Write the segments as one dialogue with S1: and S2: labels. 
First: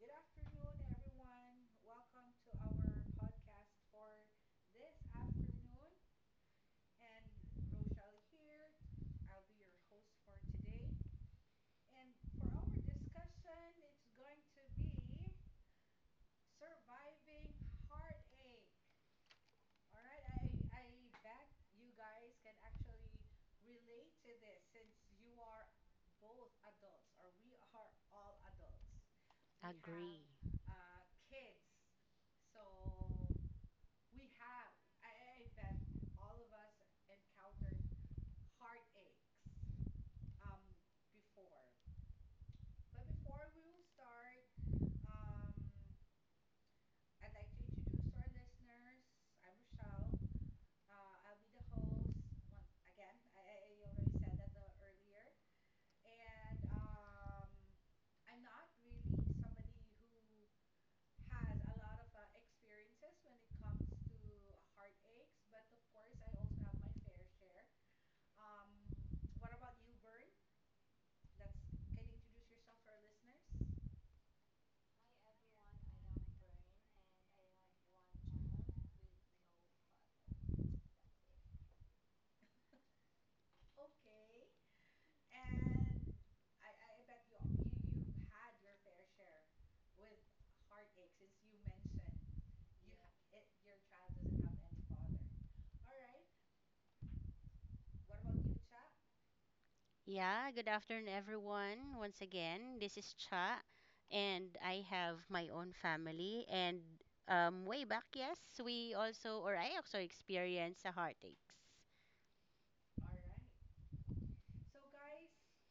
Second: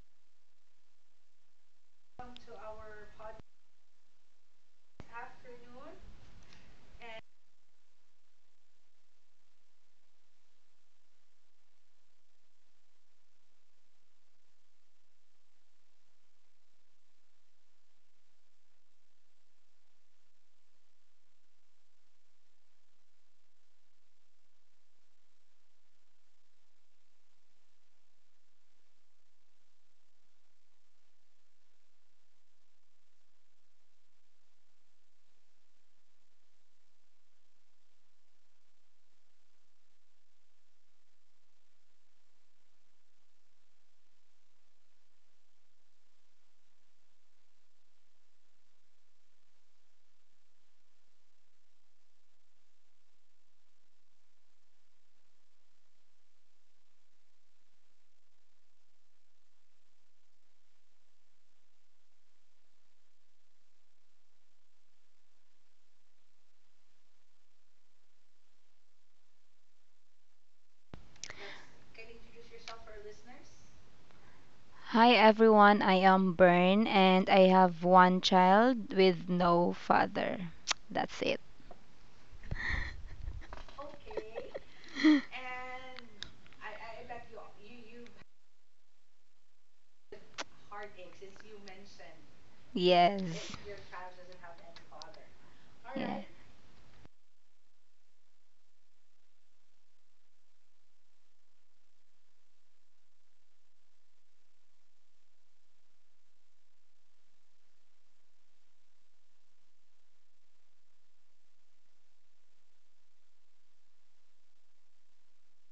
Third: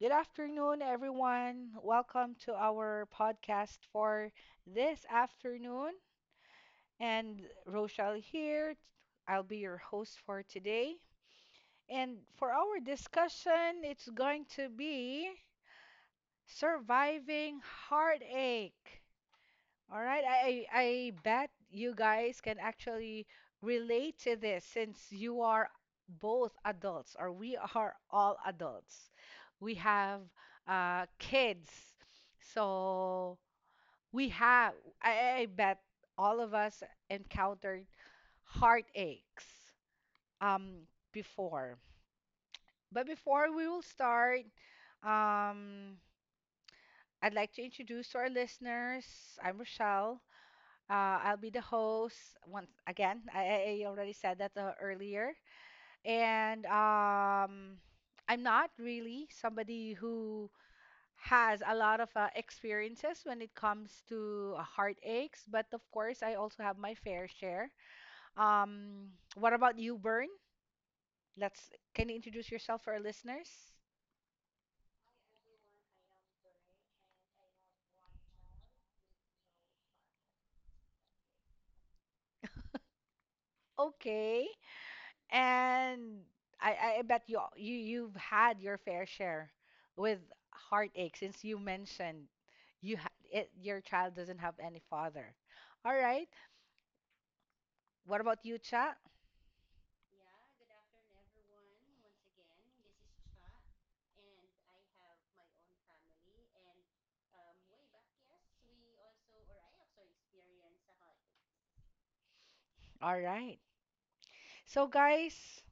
S1: Good afternoon, everyone. Welcome to our podcast for this afternoon. And Rochelle here. I'll be your host for today. And for our discussion, it's going to be surviving heartache. All right, I bet you guys can actually relate to this since you are both adults, or we are all adults. We have
S2: Agree.
S1: kids, so we have. I, I bet all of us encountered heartaches um before. But before we will start, um, I'd like to introduce to our listeners. I'm Rochelle. I'll be the host once again. I already said that earlier. And I'm not really somebody who has a lot of experiences when it comes to heartaches, but of course, I also have my fair share. What about you, Bern? Can you introduce yourself for our listeners?
S3: Hi everyone, I am Bern and I have one child with no father. That's it.
S1: Okay. And I bet you've had your fair share with heartache since you mentioned you ha it
S3: Yes.
S1: your child doesn't have any father. All
S3: Yeah.
S1: right. What about you, Cha?
S2: Yeah, good afternoon, everyone. Once again, this is Cha, and I have my own family. And way back, yes, we also, or I also experienced the heartaches.
S1: All right. So guys,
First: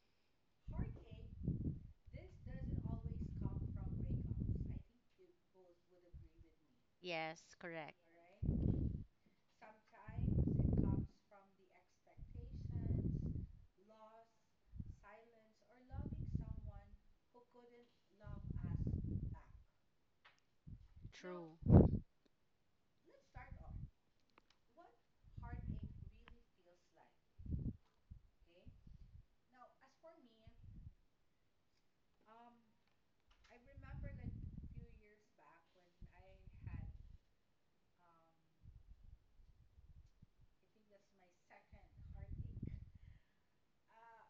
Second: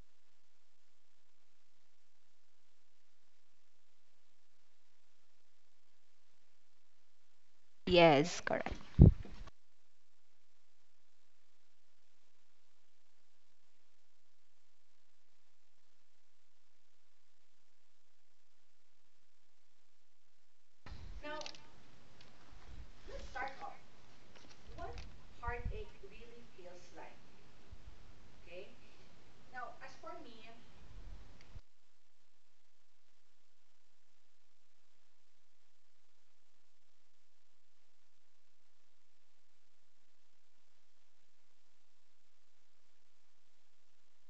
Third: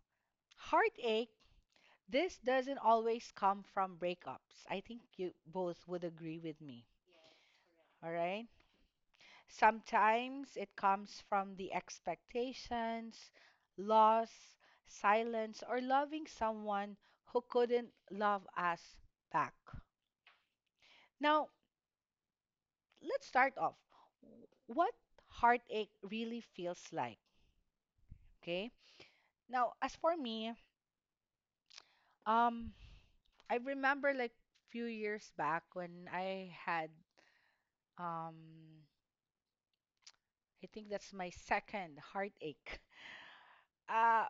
S1: heartache, this doesn't always come from breakups. I think you both would agree with me.
S2: Yes, correct.
S1: All
S3: Yes,
S1: right.
S3: correct.
S1: Sometimes it comes from the expectations, loss, silence, or loving someone who couldn't love us back. Now,
S2: True.
S1: let's start off. What heartache really feels like, okay? Now, as for me, um, I remember like few years back when I had um I think that's my second heartache. Uh,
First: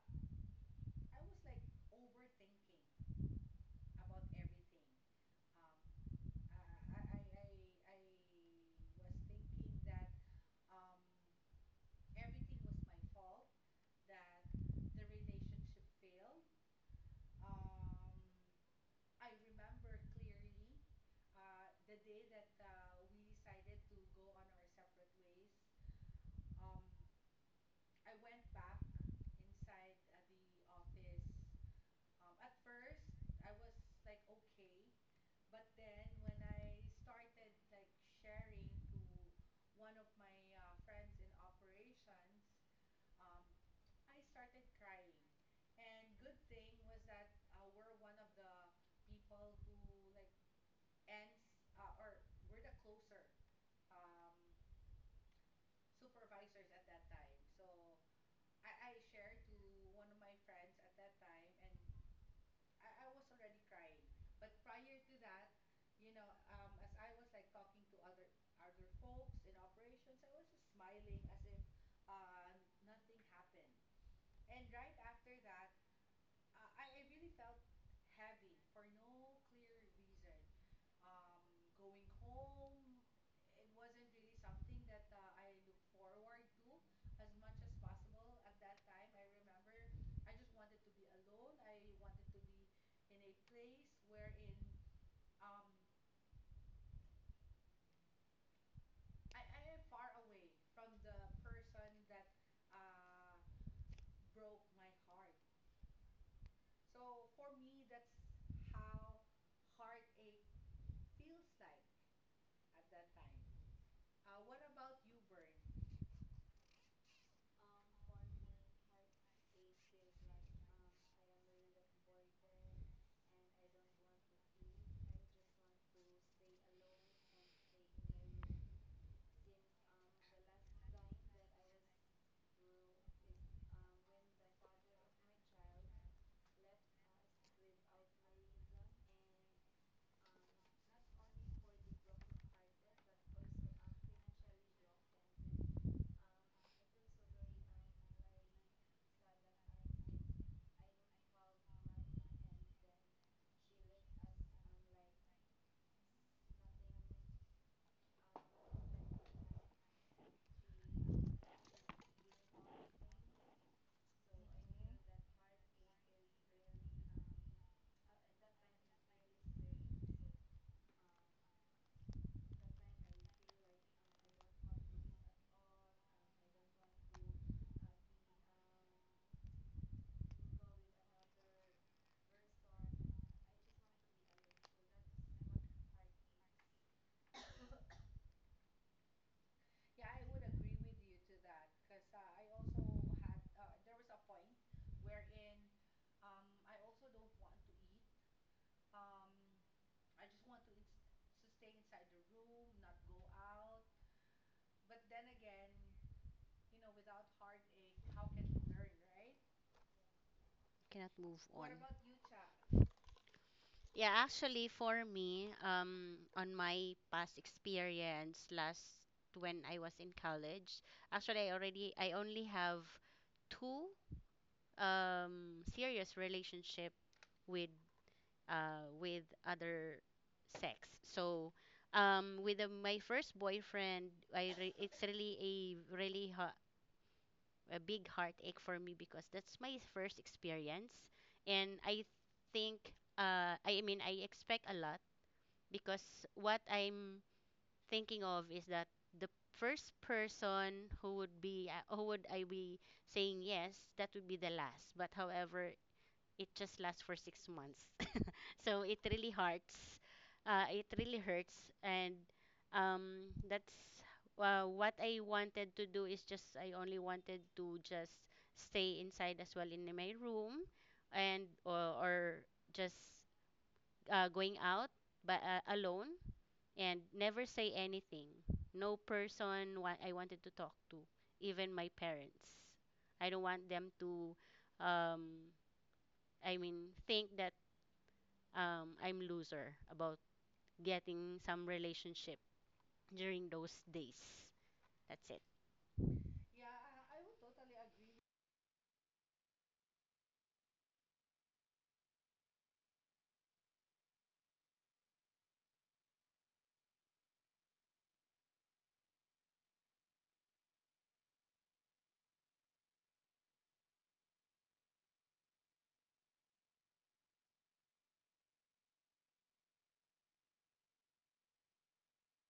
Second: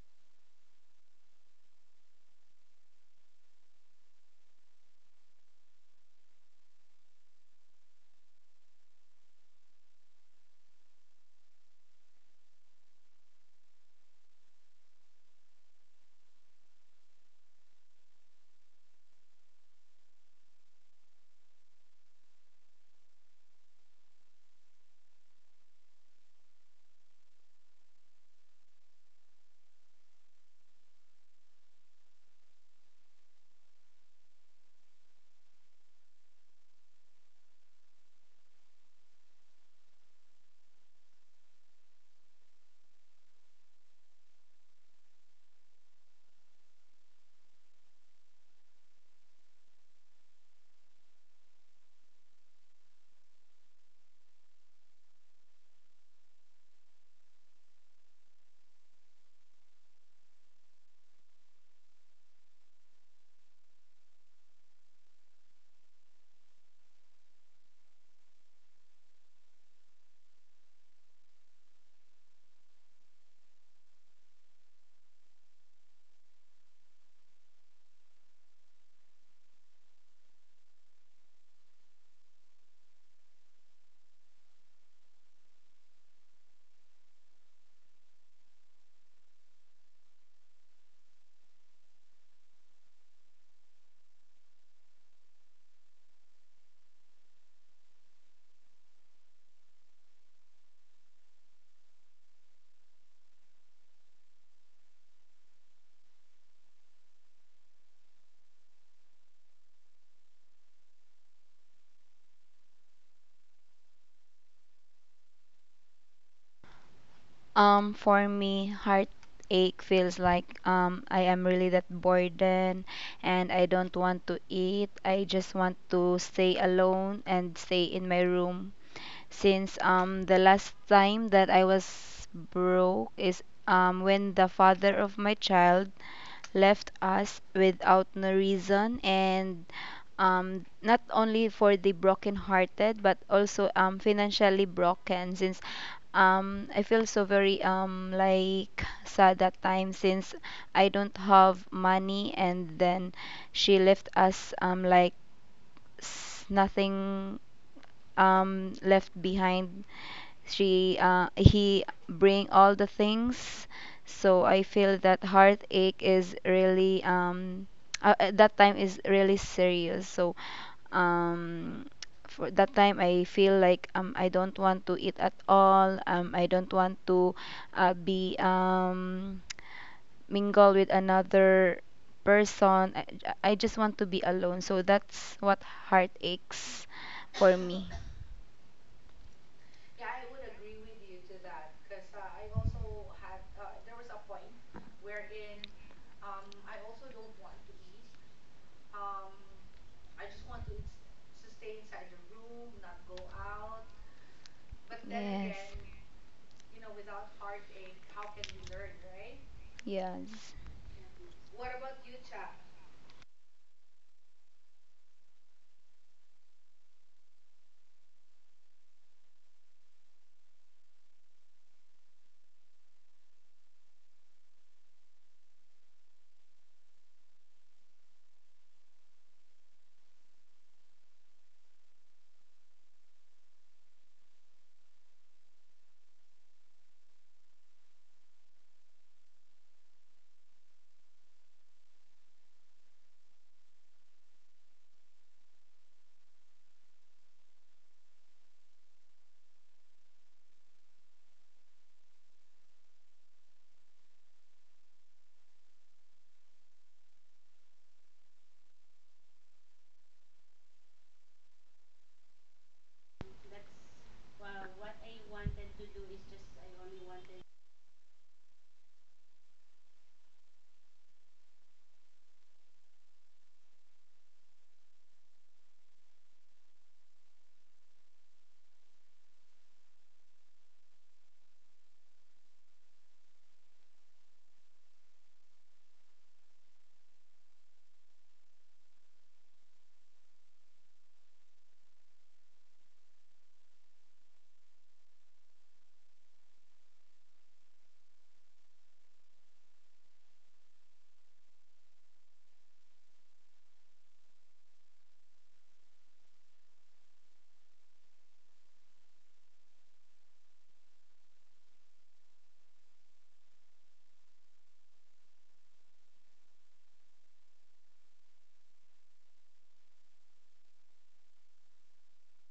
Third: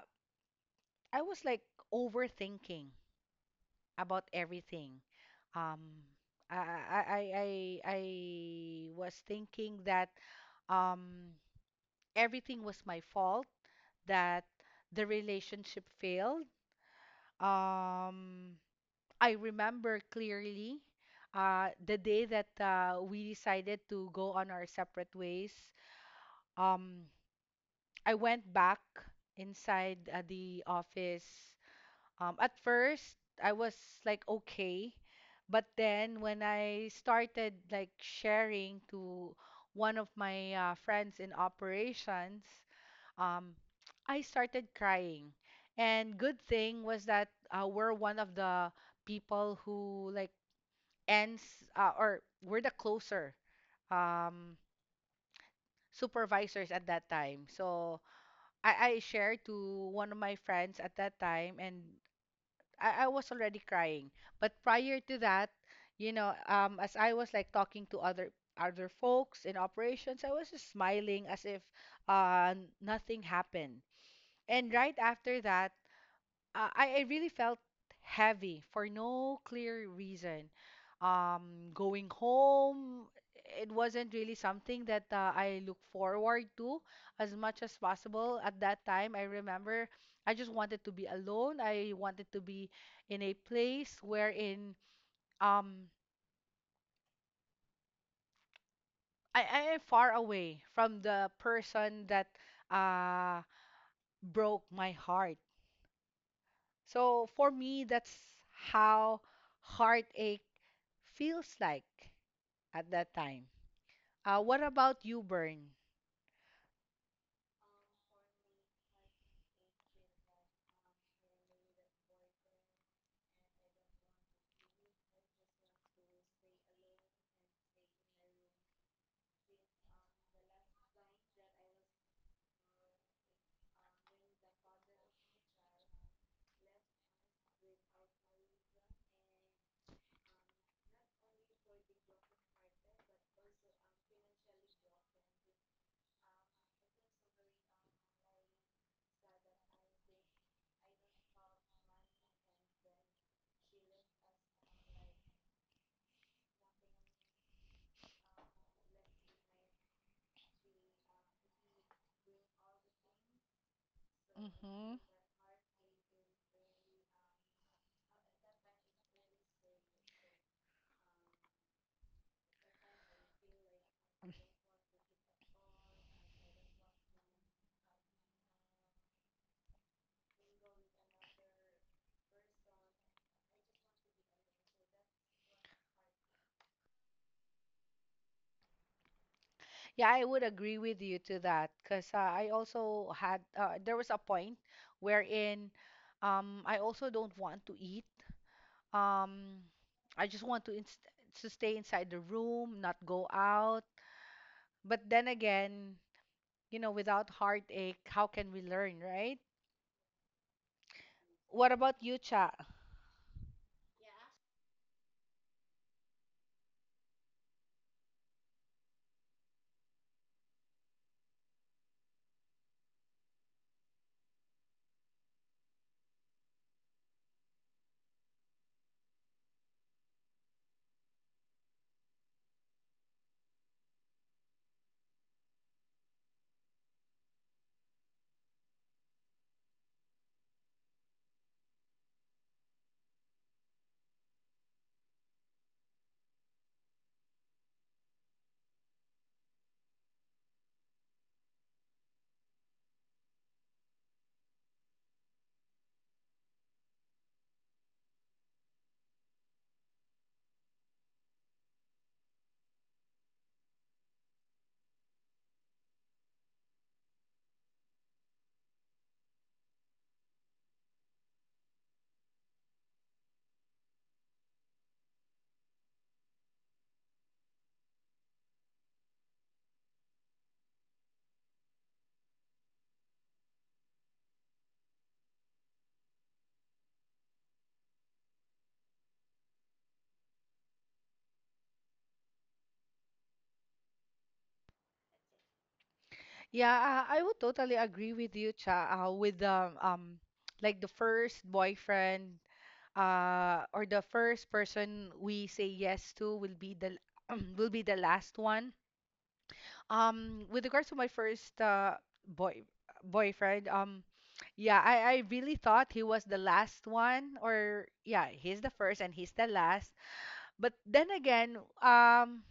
S1: I was like overthinking about everything. Um, I was thinking that um, everything was my fault, that the relationship failed. Um, I remember clearly the day that we decided to go on our separate ways. Um, I went back inside the office. At first, I was like okay, but then when I started like sharing to one of my friends in operations, um, I started crying. And good thing was that we're one of the people who like ends or we're the closer um, supervisors at that time. So I shared to one of my friends at that time, and I was already crying. But prior to that, as I was like talking to other folks in operations, I was just smiling as if uh, nothing happened. And right after that, I really felt heavy for no clear reason. Going home, it wasn't really something that I look forward to as much as possible. At that time, I remember I just wanted to be alone. I wanted to be in a place wherein um, I am far away from the person that uh, broke my heart. So for me, that's how heartache feels like at that time. What about you, Bern?
S3: For me, heartache feels like I am really that burden and I don't want to eat. I just want to stay alone and stay in my room since the last time that I was broke is when the father of my child left us without no reason and not only for the broken hearted but also financially broken since I feel so very like sad that time since I don't have money, and then she left us like nothing left behind. She he bring all the things. So I
S1: Mm-hmm.
S3: feel that heartache is really at that time is really serious. So um, for that time I feel like I don't want to eat at all. I don't want to be mingle with another person. I just want to be alone. So that's what heart aches for me.
S1: Yeah, I would agree with you to that because I also had there was a point wherein I also don't want to eat. Um, I just want to inst to stay inside the room, not go out. But then
S3: Yes.
S1: again, without heartache, how can we learn, right?
S3: Yes.
S2: Cannot move
S1: What about you, Cha?
S2: on. Yeah, actually, for me, on my past experience, last when I was in college, actually, I only have two serious relationship with with other sex. So with my first boyfriend, it's really a a big heartache for me because that's my first experience, and I think I mean I expect a lot because what I'm thinking of is that the first person who would be who would I be saying yes that would be the last, but however it just lasts for 6 months. So it really hurts. It really hurts, and that's what I wanted to do is just I only wanted to just stay inside as well in my room, and or just going out but alone and never say anything. No person wa- I wanted to talk to, even my parents. I don't want them to, um, I mean, think that I'm loser about getting some relationship during those days. That's it.
S1: Yeah, I would totally agree with you, Cha, with the like the first boyfriend or the first person we say yes to will be the will be the last one. With regards to my first boy boyfriend, yeah, I really thought he was the last one or yeah, he's the first and he's the last. But then again,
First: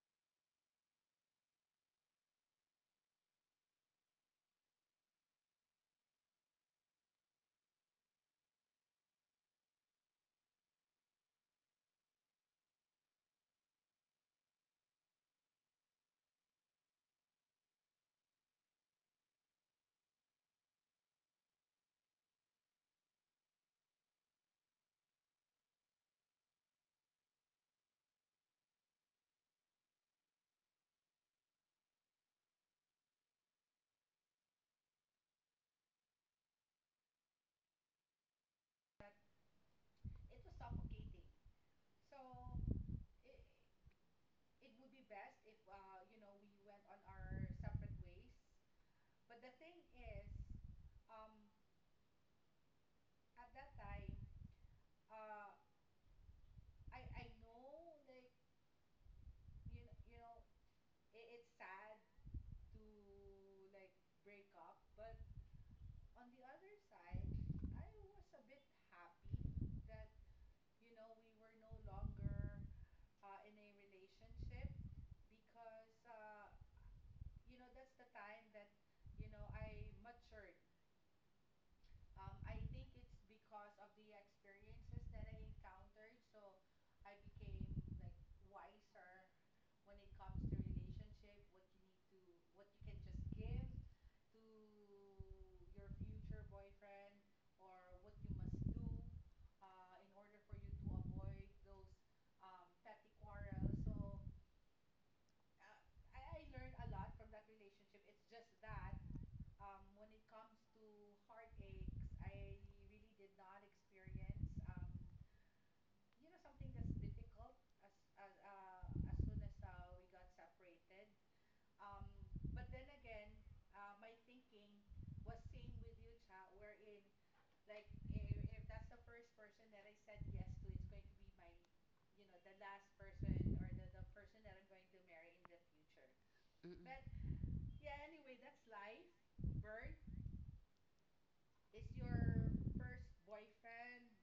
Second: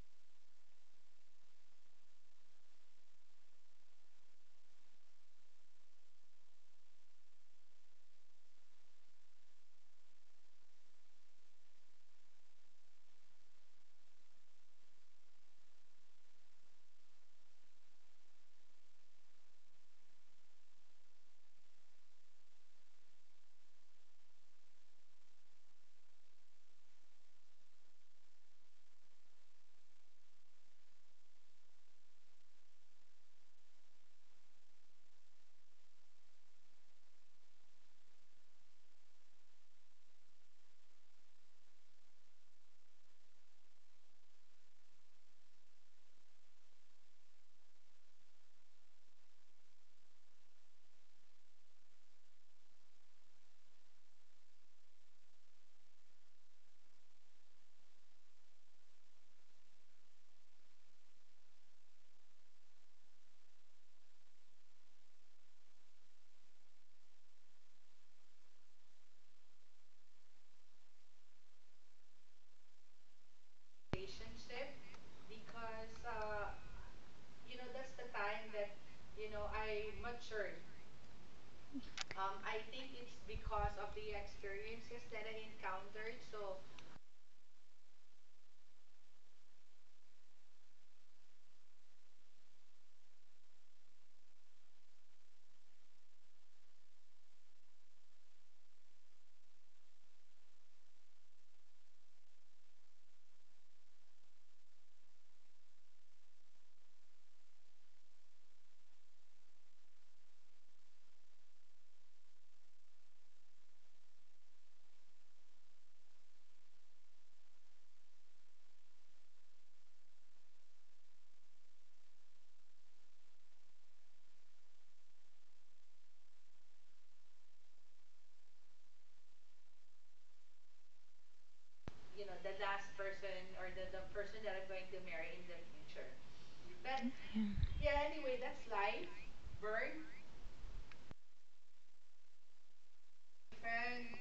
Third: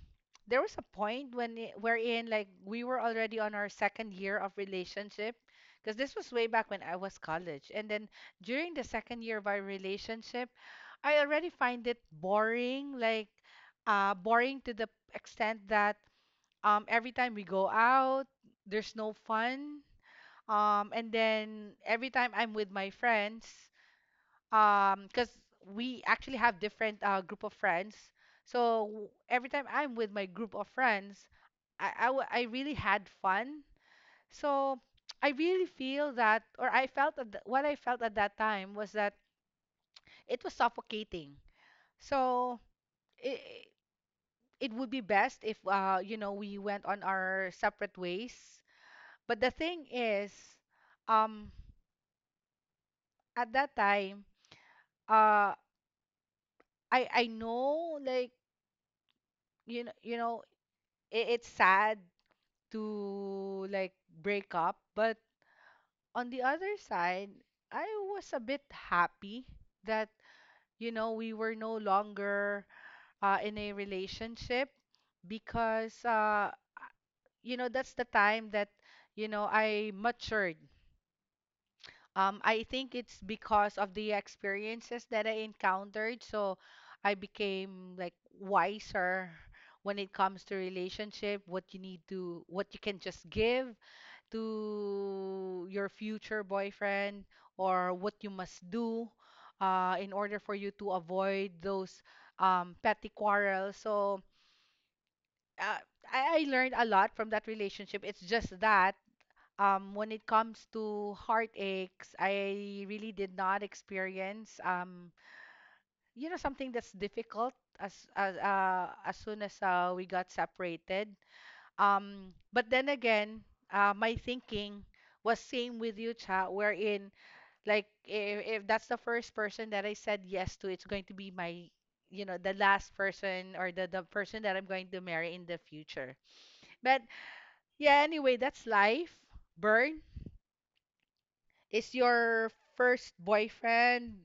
S1: there was a point wherein like we were already on our second year of relationship because this was way back when I was college, and then during the second year of our relationship I already find it boring like boring to the extent that every time we go out there's no fun, and then every time I'm with my friends, because we actually have different group of friends, so every time I'm with my group of friends, I really had fun. So I really feel that or I felt at th- what I felt at that time was that it was suffocating. So it, it would be best if you know, we went on our separate ways. But the thing is, um at that time, uh I know like you know I- it's sad to like break up, but on the other side, I was a bit happy that you know we were no longer in a relationship because you know that's the time that you know I matured. I think it's because of the experiences that I encountered, so I became like wiser when it comes to relationship, what you can just give to your future boyfriend, or what you must do in order for you to avoid those petty quarrels. So uh, I learned a lot from that relationship. It's just that when it comes to heartaches, I really did not experience you know something that's difficult as soon as we got separated. But then again, my thinking was same with you, Cha, wherein like if that's the first person that I said yes to, it's going to be my, you know, the last person, or the person that I'm going to marry in the future.
S2: Mm-mm.
S1: But
S2: Yes.
S1: yeah, anyway, that's life. Burn is your first boyfriend.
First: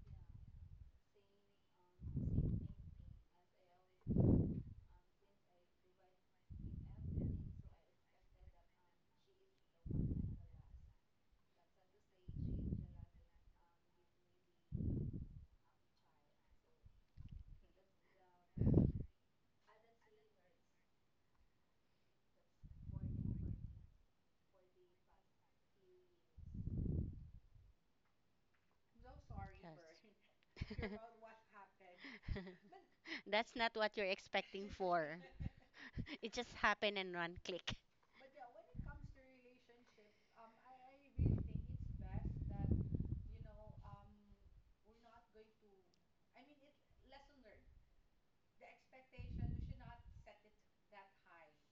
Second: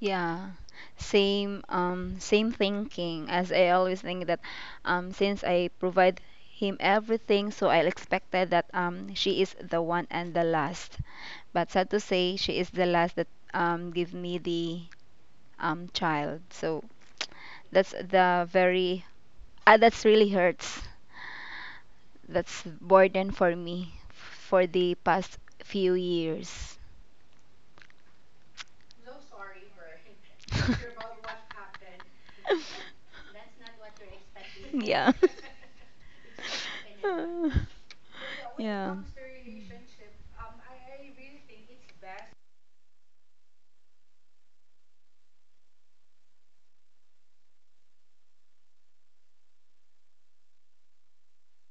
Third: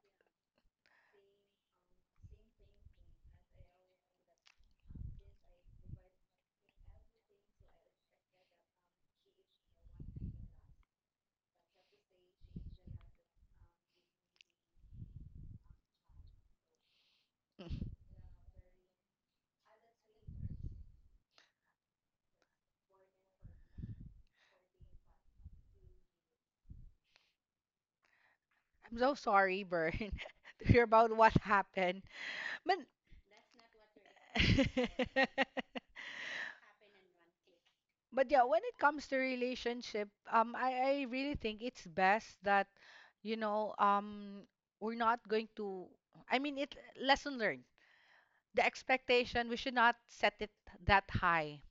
S3: Yeah, same same thinking, as I always think that since I provide him everything, so I expected that she is the one and the last. But sad to say, she is the last that give me the child. So that's the very that's really hurts. That's burden for me for the past few years.
S1: I'm so sorry, Burn, to hear about what happened. But
S2: That's not what you're expecting
S3: Yeah.
S2: for. It just happened in one click.
S1: But yeah, when it
S3: Yeah.
S1: comes to relationship, I really think it's best that, you know, we're not going to, I mean, it lesson learned. The expectation, we should not set it that high,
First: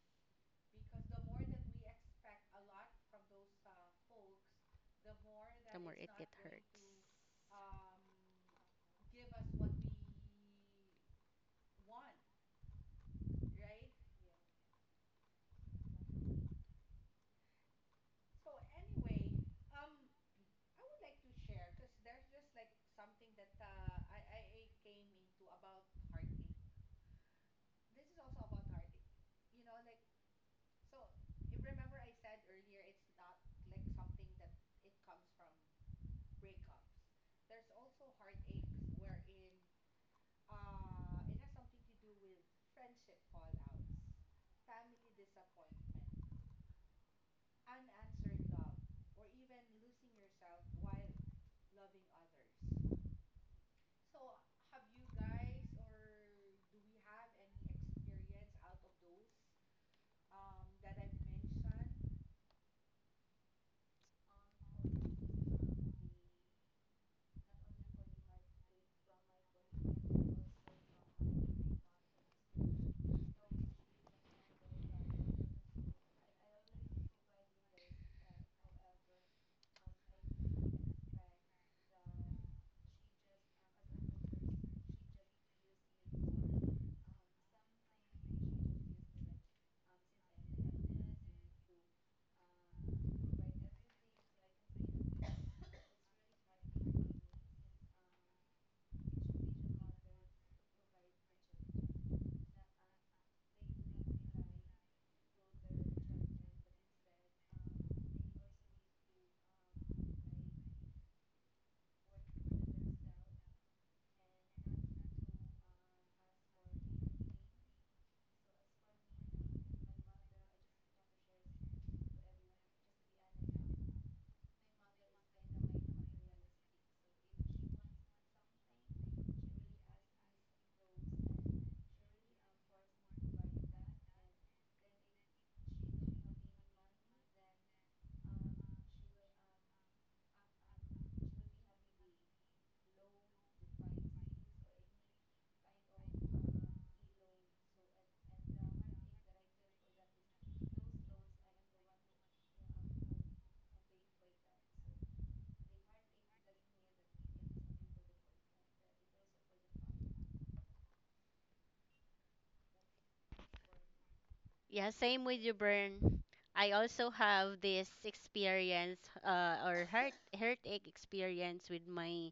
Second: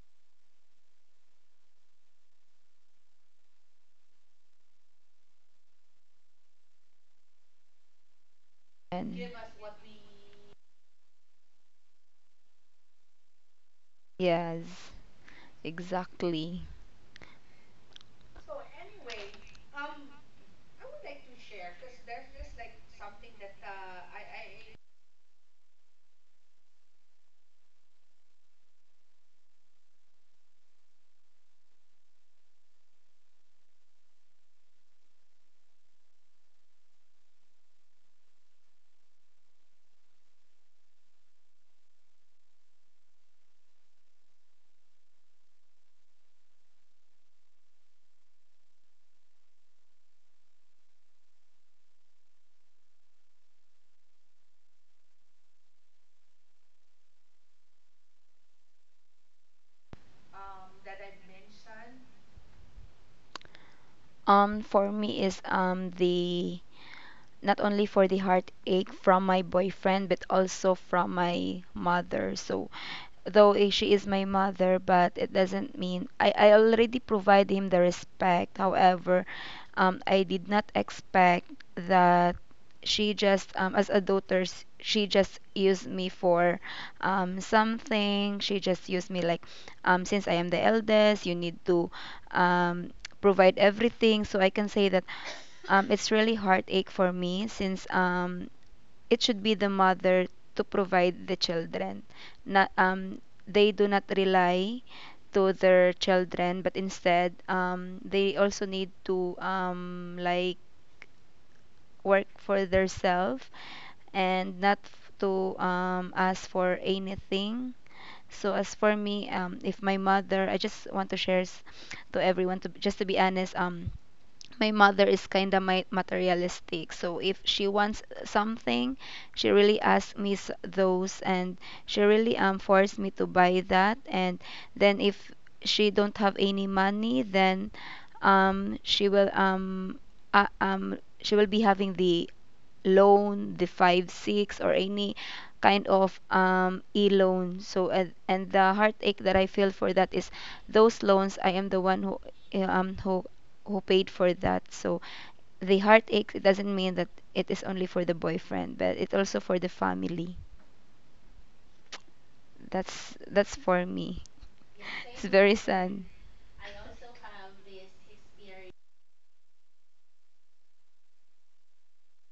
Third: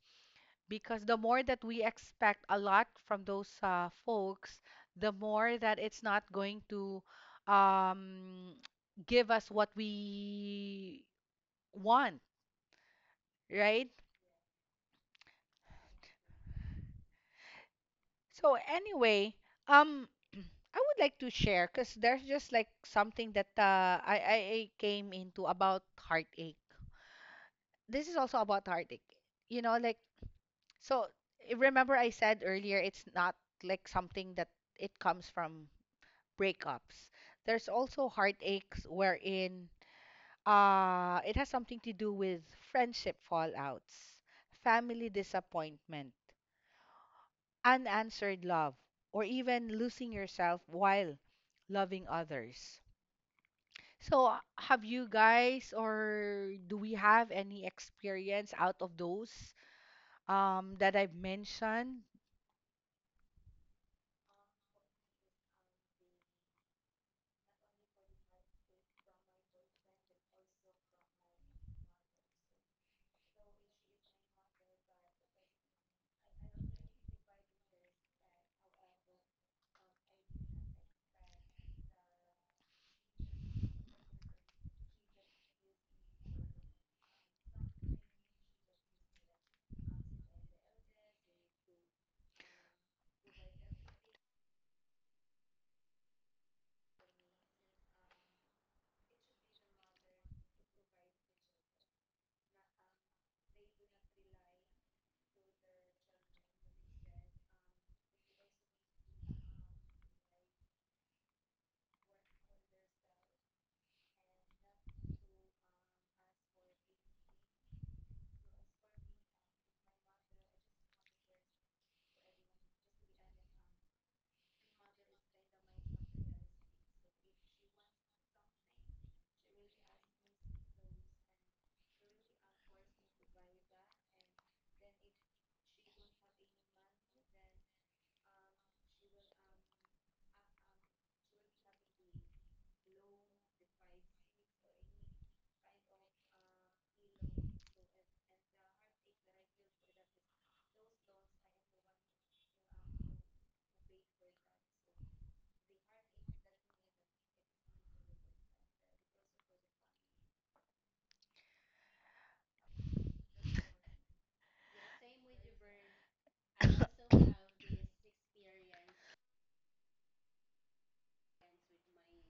S1: because the more that we expect a lot from those folks, the more that
S2: The more
S1: it's
S2: it
S1: not
S2: get hurt.
S1: going to um,
S3: And-
S1: give us what we want, right?
S3: yes, exactly.
S1: So anyway, um, I would like to share because there's just like something that I came into about heartache. This is also about heartache. You know, like, so remember I said earlier, it's not like something that it comes from breakups. There's also heartaches wherein it has something to do with friendship fallouts, family disappointment, unanswered love, or even losing yourself while loving others. So, have you guys or do we have any experience out of those that I've mentioned?
S3: For me is the not only for the heartache from my boyfriend, but also from my mother. So though she is my mother, but it doesn't mean I already provide him the respect. However, I did not expect that she just as a daughter, she just used me for something. She just used me like since I am the eldest, you need to um, provide everything. So I can say that it's really heartache for me since it should be the mother to provide the children. Not, they do not rely to their children, but instead they also need to like work for themselves and not to ask for anything. So as for me, if my mother, I just want to share to everyone, to just to be honest. My mother is kind of my materialistic, so if she wants something, she really asks me those, and she really forced me to buy that. And then if she don't have any money, then um she will um she will be having the loan, the 5-6, or any kind of e-loan. So and the heartache that I feel for that is those loans. I am the one who eh, um who who paid for that. So the heartache, it doesn't mean that it is only for the boyfriend, but it's also for the family. That's for me.
S2: Yeah, same
S3: It's
S2: with you,
S3: very sad.
S2: Bern. I also have this experience or heartache experience with my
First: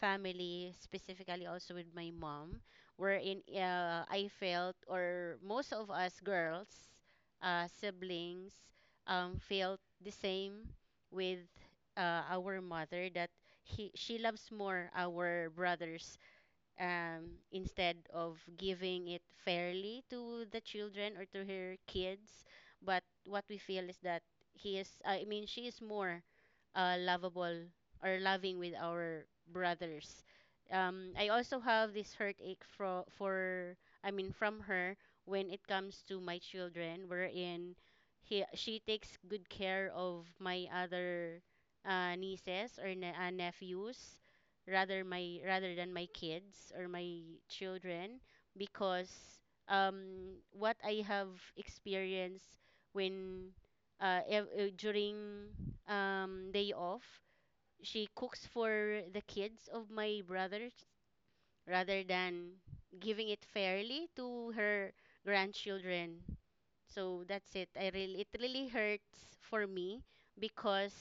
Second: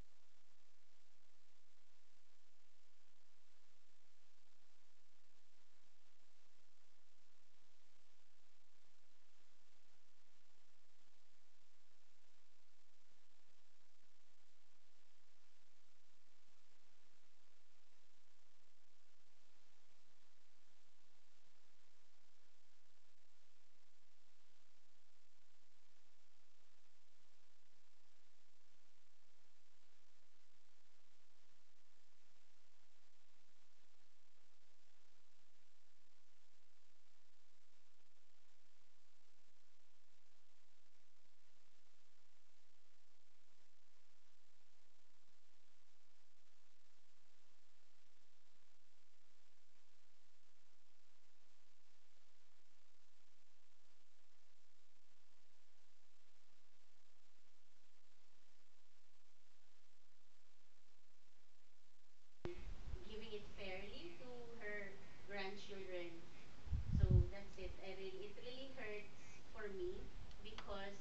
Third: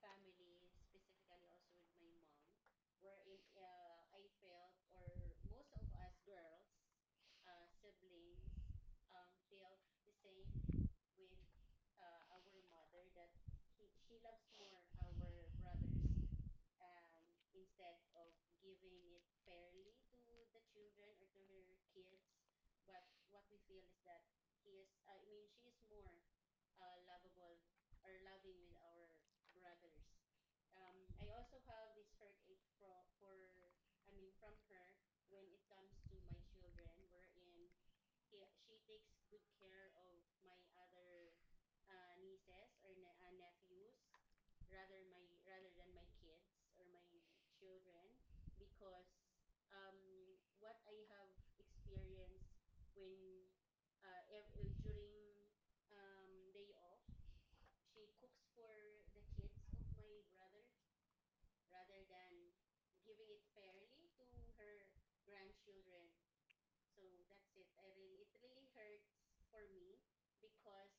S2: family, specifically also with my mom, wherein I felt, or most of us girls, siblings, felt the same with our mother that he she loves more our brothers instead of giving it fairly to the children or to her kids. But what we feel is that I mean, she is more lovable or loving with our brothers. I also have this heartache for, I mean, from her when it comes to my children, wherein she takes good care of my other nieces or nephews rather than my kids or my children because what I have experienced when during day off she cooks for the kids of my brothers rather than giving it fairly to her grandchildren. So that's it. I really it really hurts for me because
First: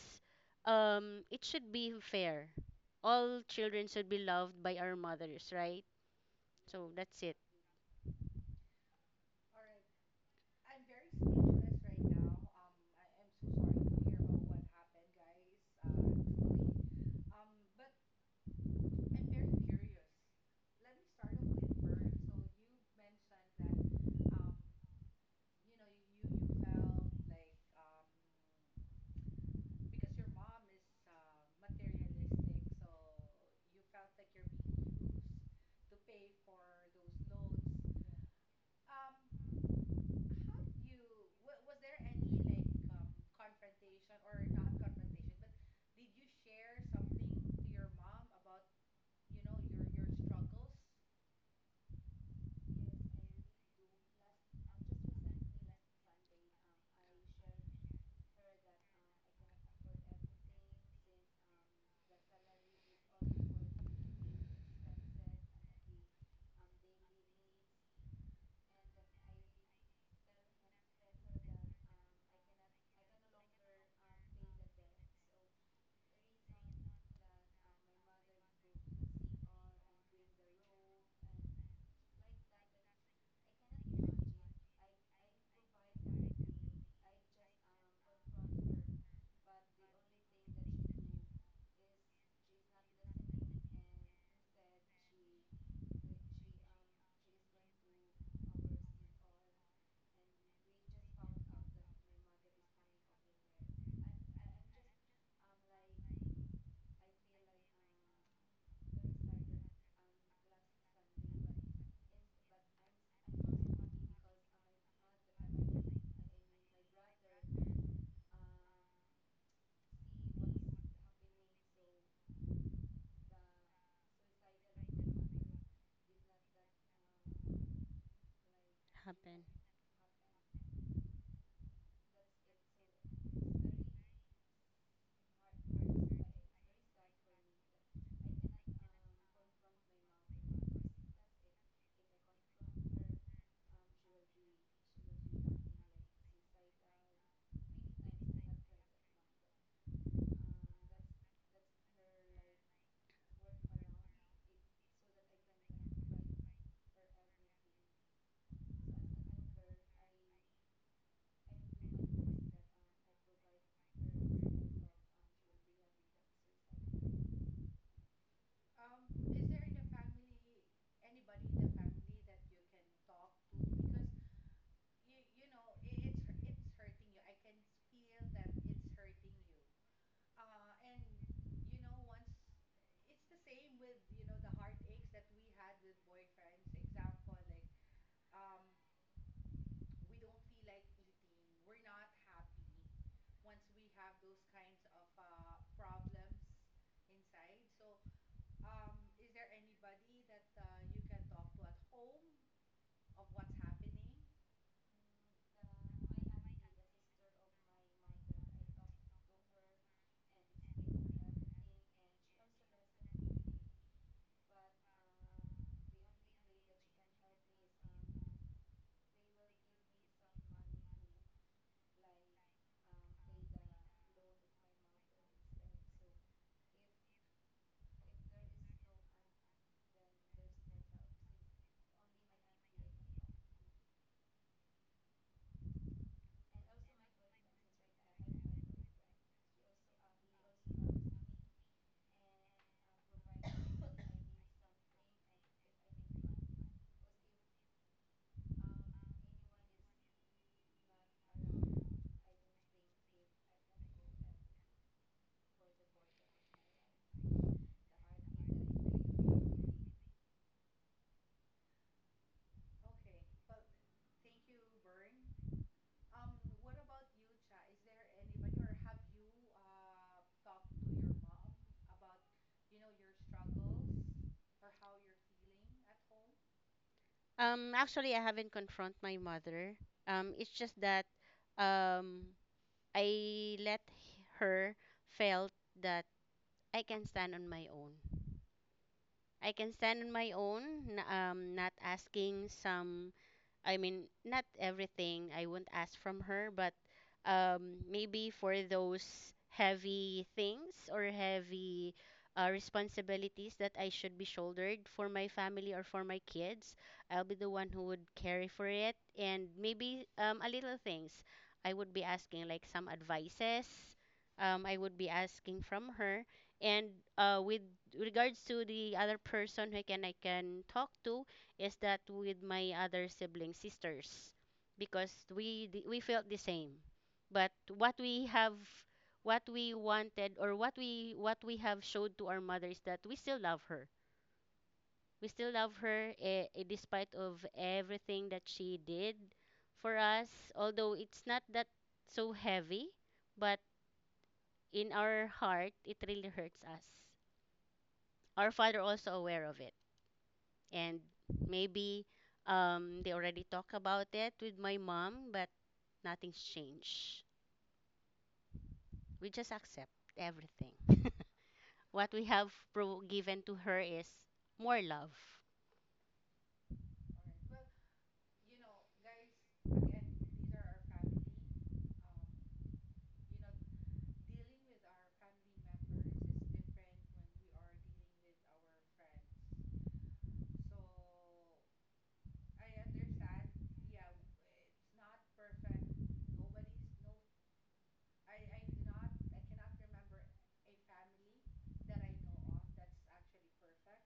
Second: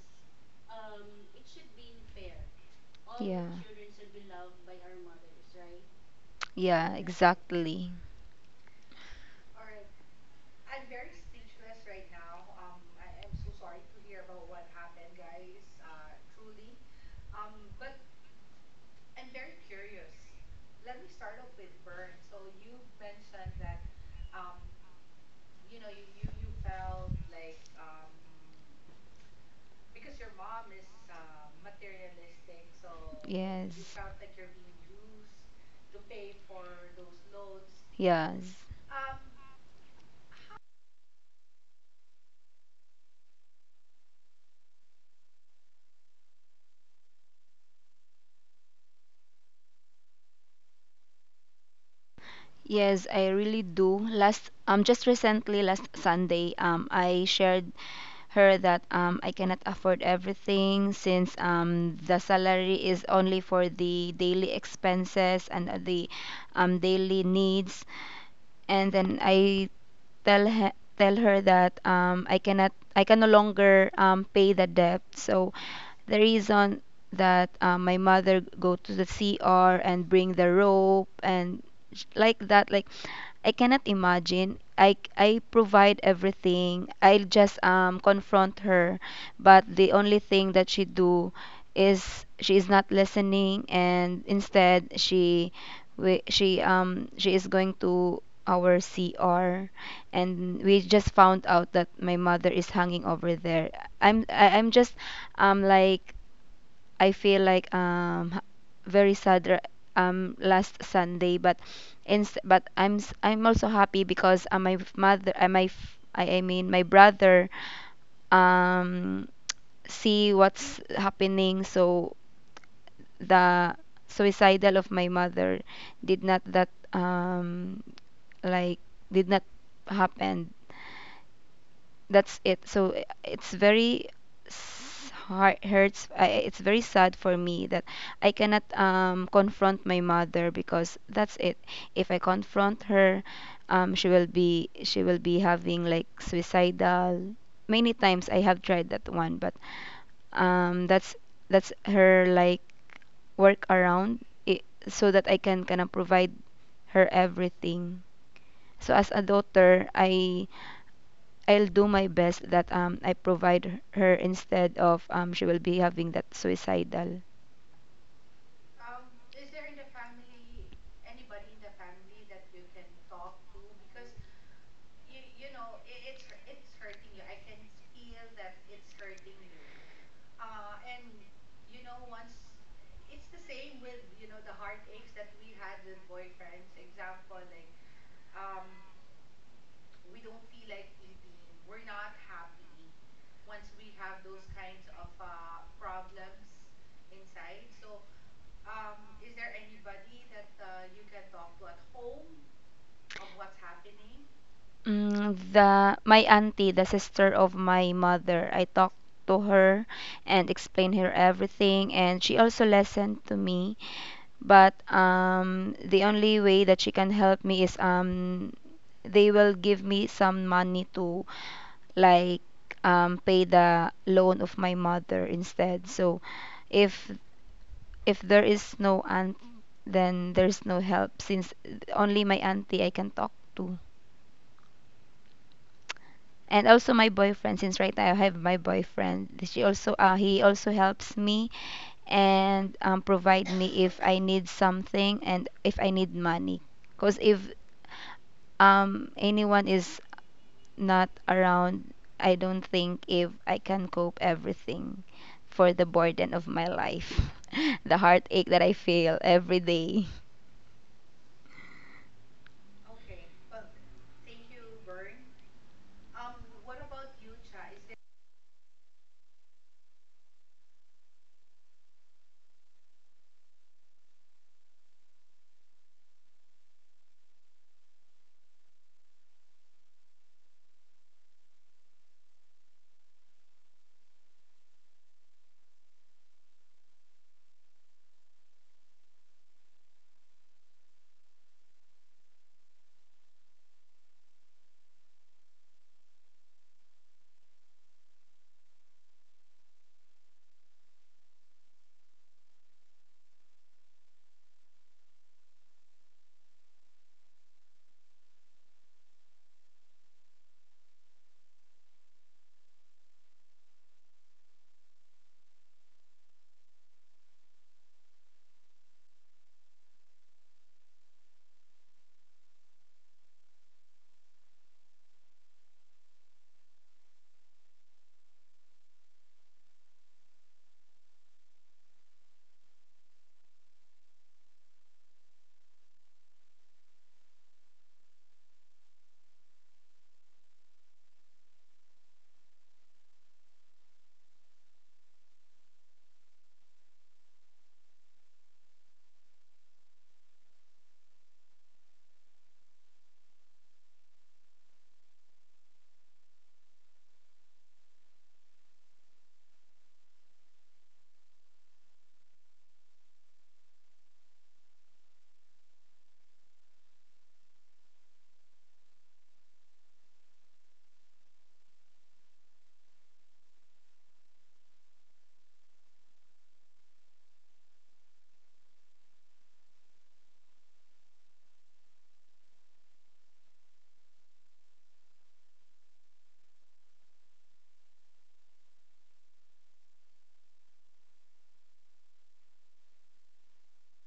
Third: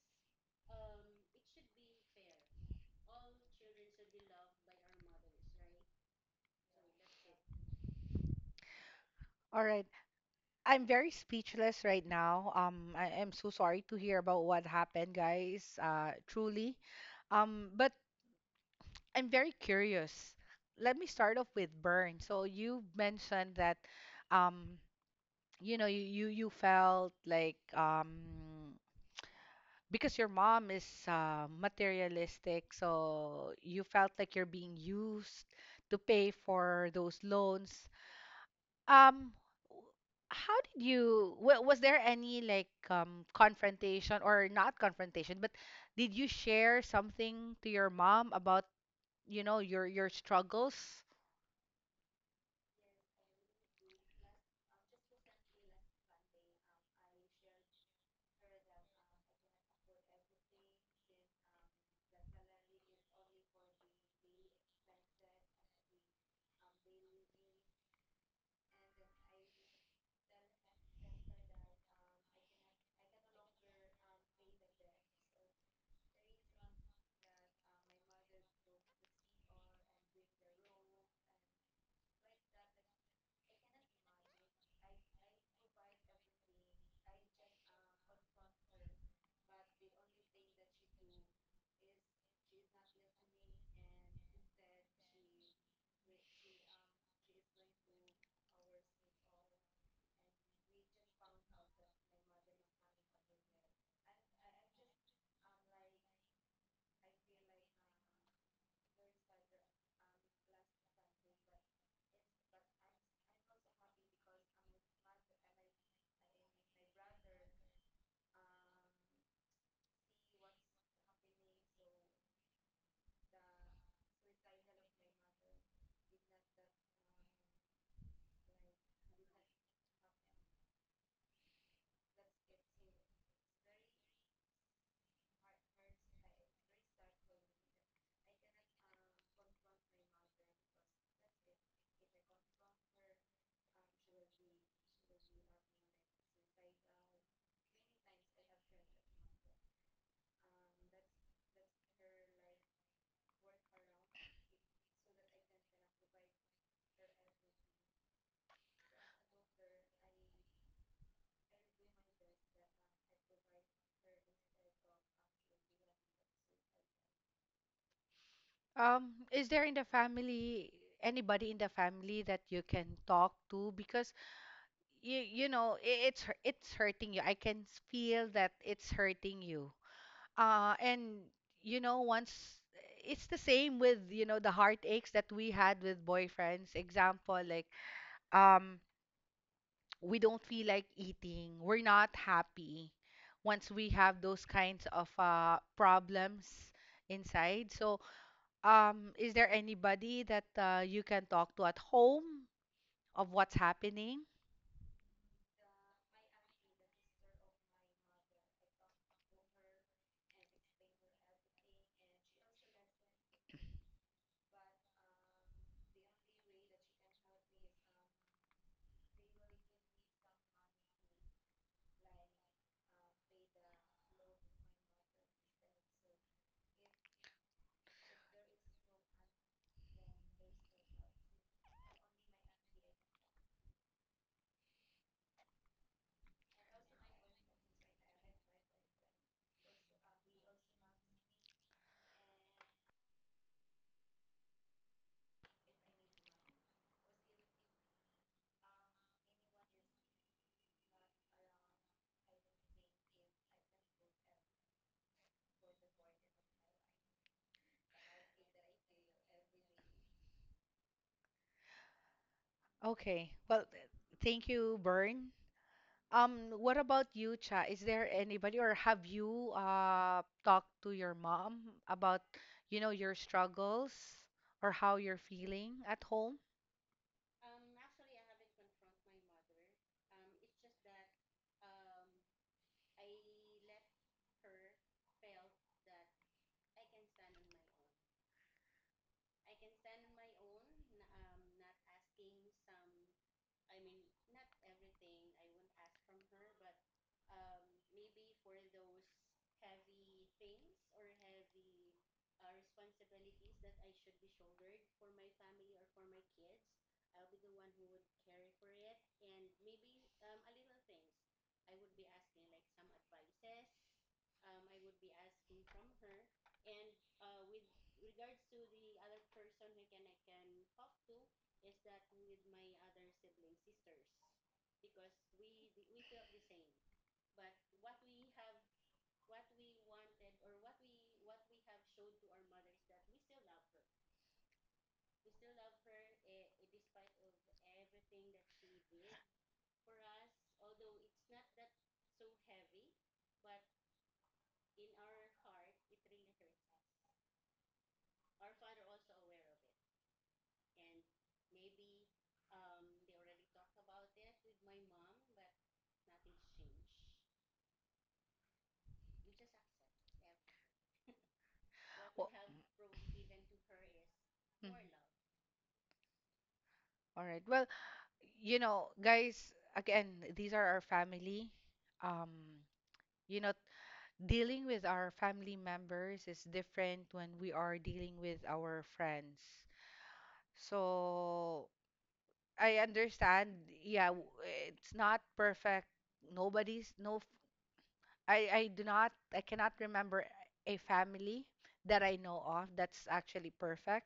S2: it should be fair. All children should be loved by our mothers, right? So
S3: Yeah,
S2: that's it.
S3: exactly.
S1: All right. I'm very speechless right now. I am so sorry to hear about what happened, guys, truly. But I'm very curious. Let me start off with burn. So you mentioned that um, you know, you felt like because your mom is materialistic, so you felt like you're being used to pay for those loans.
S3: Yes.
S1: Um, w- how did you? Was there any like confrontation or not confrontation? But did you share something to your mom about you know your struggles?
S3: Yes, I really do. Last just recently last Sunday, I shared her that I cannot afford everything since the salary is only for the daily expenses and the daily needs. And then I tell her tell her that I cannot, I can no longer pay the debt. So the reason that my mother go to the CR and bring the rope and like that, like I cannot imagine. I provide everything. I'll just confront her, but the only thing that she do is she is not listening, and instead she is going to our CR, and we just found out that my mother is hanging over there. I'm just like I feel like very sad last Sunday. But inst but I'm I'm also happy because my f- mother my f- I mean, my brother um see what's happening. So the suicidal of my mother did not, that like did not
S2: Happen.
S3: happen. That's it. So it's very heart hurts. I, it's very sad for me that I cannot confront my mother because that's it. If I confront her, she will be having like suicidal. Many times I have tried that one, but um, that's that's her like work around it, so that I can kind of provide her everything. So as a daughter, I'll do my best that I provide her instead of she will be having that suicidal.
S1: Is there in the family anybody in the family that you can talk to? Because it's it's hurting you, feel that it's hurting you, and you know once it's the same with you know the heartaches that we had with boyfriends, example like um we don't feel like eating, we're not happy once we have those kinds of problems inside. So is there anybody that you can talk to at home of what's happening?
S3: Mm, the my auntie, the sister of my mother, I talked to her and explained her everything, and she also listened to me. But the only way that she can help me is they will give me some money to like pay the loan of my mother instead. So if if there is no aunt, then there's no help since only my auntie I can talk to. And also my boyfriend, since right now I have my boyfriend, she also he also helps me, and provide me if I need something and if I need money. Cause if anyone is not around, I don't think if I can cope everything for the burden of my life, the heartache that I feel every day.
S1: Okay, well thank you, Bern. What about you, Cha? Is there anybody, or have you talked to your mom about, you know, your struggles or how you're feeling at home?
S2: Actually, I haven't confront my mother. It's just that um I let her felt that I can stand on my own. I can stand on my own, not asking some, I mean, not everything I won't ask from her, but maybe for those heavy things or heavy responsibilities that I should be shouldered for my family or for my kids, I'll be the one who would carry for it. And maybe a little things I would be asking, like some advices I would be asking from her. And with regards to the other person who can I can talk to, is that with my other sibling sisters because we felt the same, but what we have what we wanted or what we have showed to our mother is that we still love her, despite of everything that she did for us, although it's not that so heavy, but in our heart it really hurts us. Our father also aware of it, and maybe they already talk about it with my mom, but nothing's changed. We just accept everything. what we
S1: Well,
S2: have pro- given to her is
S1: mm,
S2: more love,
S1: all right. Well, you know, guys, again, these are our family. Um, you know, dealing with our family members is different when we are dealing with our friends. So, I understand. Yeah, it's not perfect. Nobody's no. f- I do not. I cannot remember a family that I know of that's actually perfect.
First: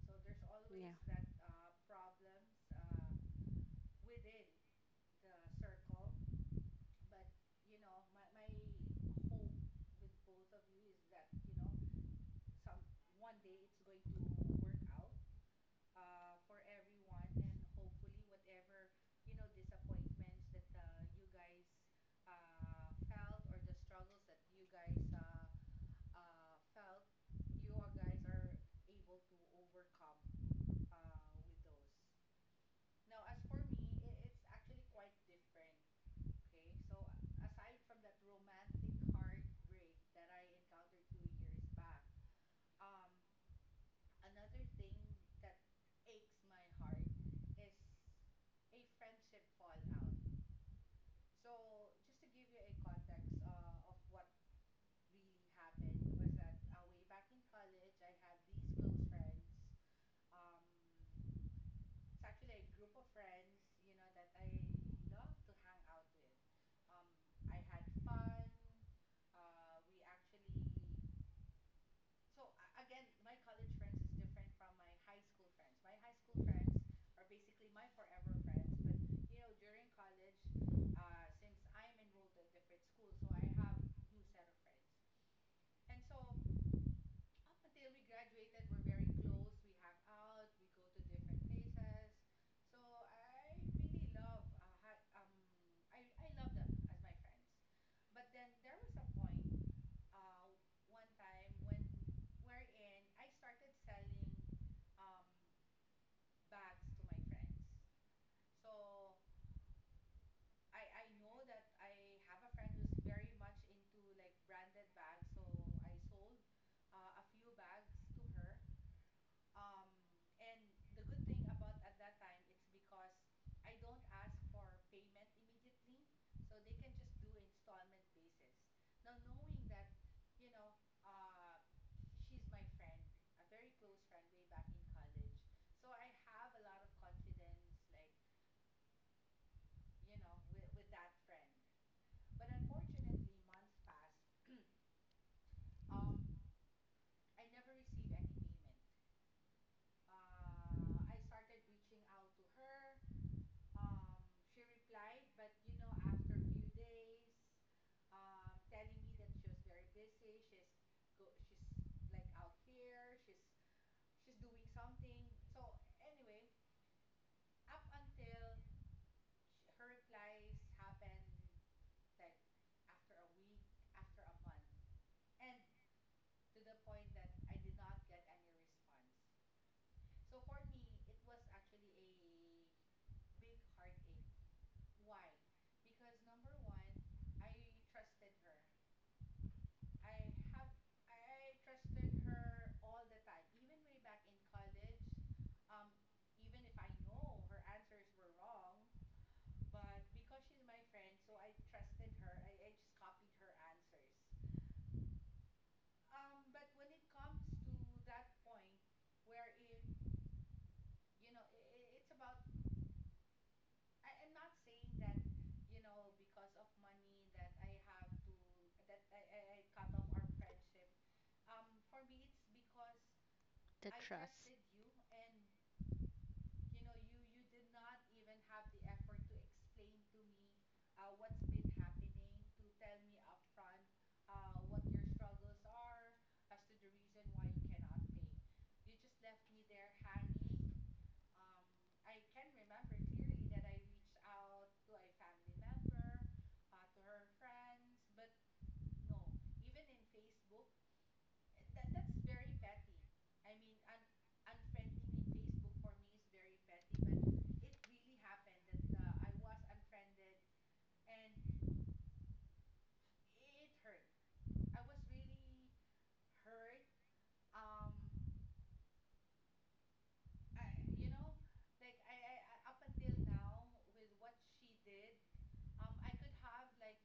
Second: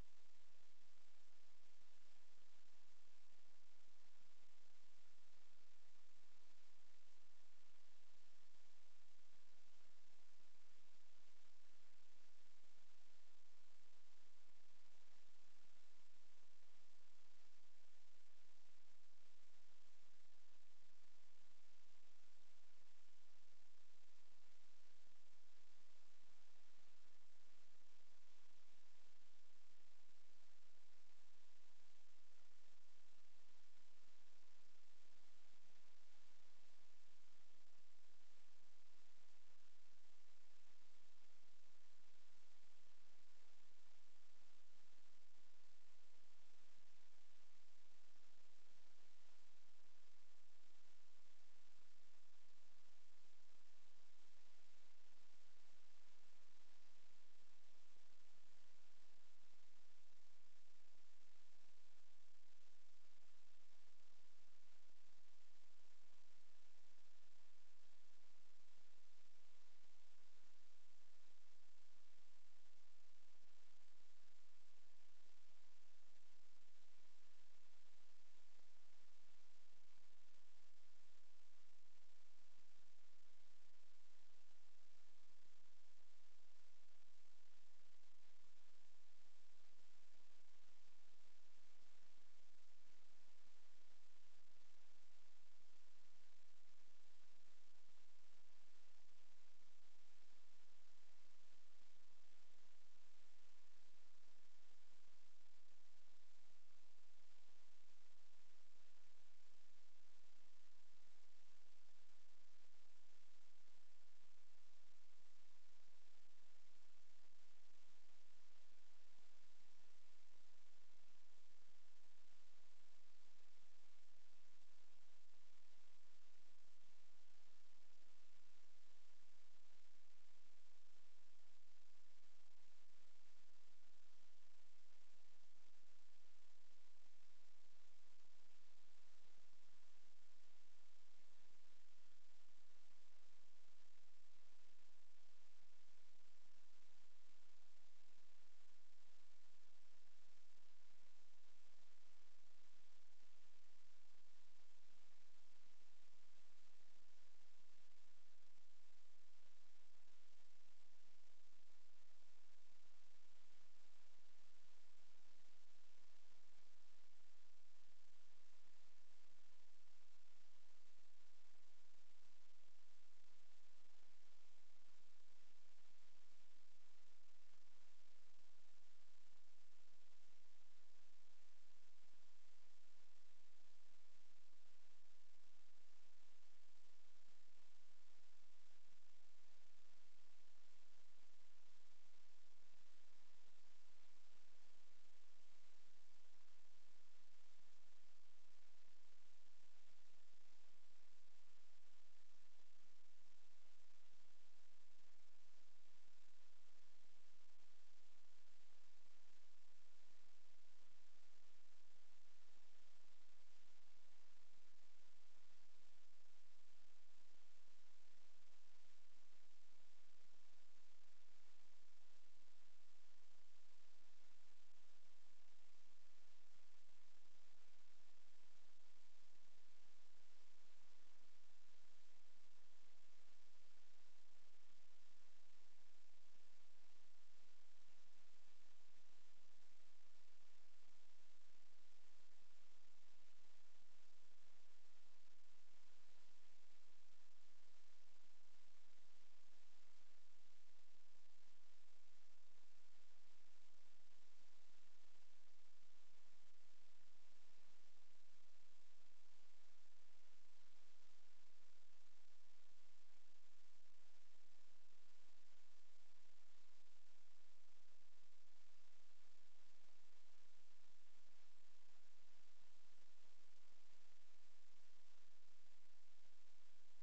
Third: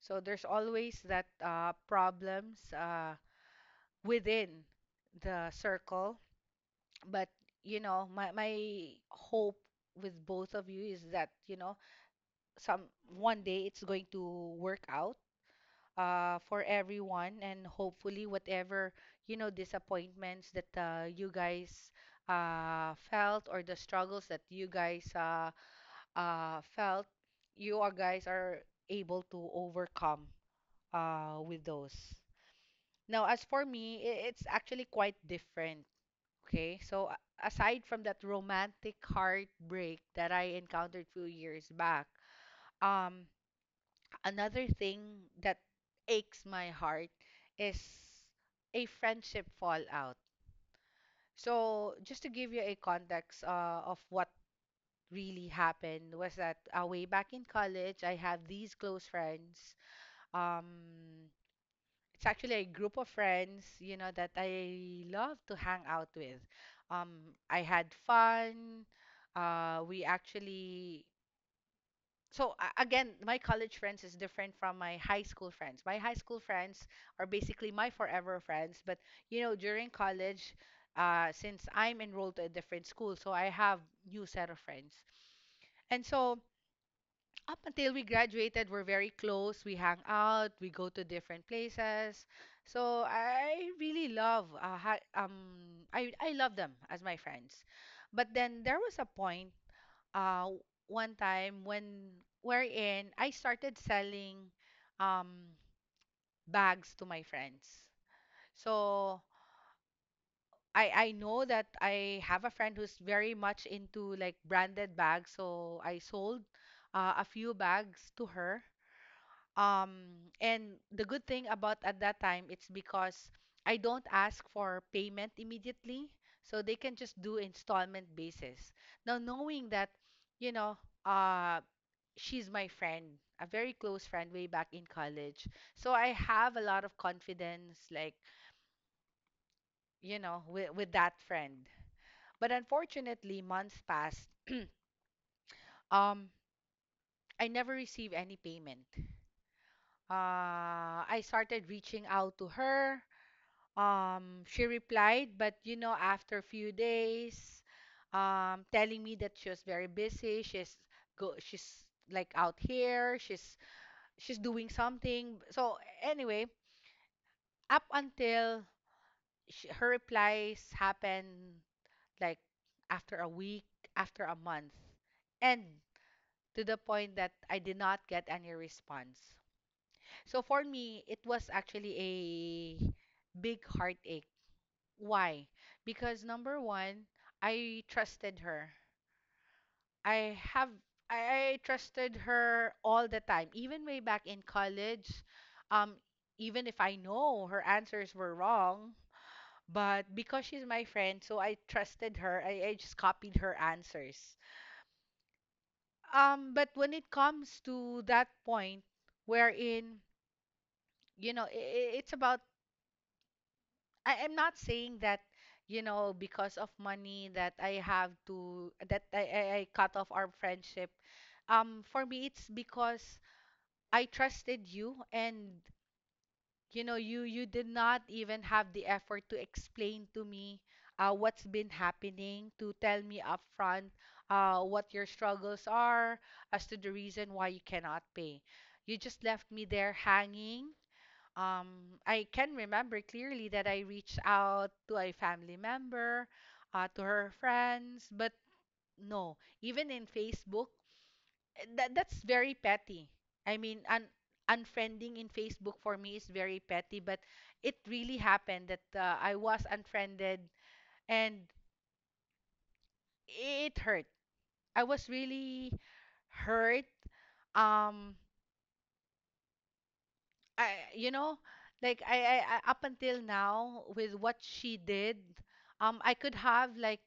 S1: So there's always that problems within the circle. But you know, my hope with both of you is that you know some one day it's going to work out for everyone, and hopefully whatever you know disappointments that you guys felt or the struggles that you guys felt, you are guys are able to overcome with those. Now as for me, it's actually quite different. Okay, so aside from that romantic heartbreak that I encountered few years back, um, another thing that aches my heart is a friendship fallout. So, just to give you a context of what really happened was that way back in college, I have these close friends. Um, it's actually a group of friends, you know, that I love to hang out with. I had fun. We actually so a- again my college friends is different from my high school friends. My high school friends are basically my forever friends, but you know, during college, since I'm enrolled to a different school, so I have new set of friends. And so up until we graduated, we're very close. We hang out, we go to different places. So I really love, I love them as my friends. But then there was a point, uh, one time when wherein I started selling, um, bags to my friends. So I know that I have a friend who's very much into like branded bags. So I sold a few bags to her. And the good thing about at that time it's because I don't ask for payment immediately. So they can just do installment basis. Now knowing that, you know, uh she's my friend, a very close friend way back in college. So I have a lot of confidence, like, you know, with that friend. But unfortunately, months passed. Um, I never received any payment. I started reaching out to her. She replied, but you know, after a few days, telling me that she was very busy. She's like out here. She's doing something. So anyway, up until her replies happen like after a week, after a month, and to the point that I did not get any response. So for me, it was actually a big heartache. Why? Because number one, I trusted her. I have I trusted her all the time, even way back in college. Um, Even if I know her answers were wrong, but because she's my friend, so I trusted her. I just copied her answers. But when it comes to that point wherein, it's about, I'm not saying that, you know, because of money that I have to, that I cut off our friendship. For me, it's because
S2: the
S1: I
S2: trust.
S1: trusted you, and you know, you did not even have the effort to explain to me what's been happening, to tell me upfront what your struggles are, as to the reason why you cannot pay. You just left me there hanging. I can remember clearly that I reached out to a family member, to her friends, but no, even in Facebook, that's very petty. I mean, un unfriending in Facebook for me is very petty, but it really happened that I was unfriended, and it hurt. I was really hurt. Um, I you know, like I- Up until now with what she did, I could have like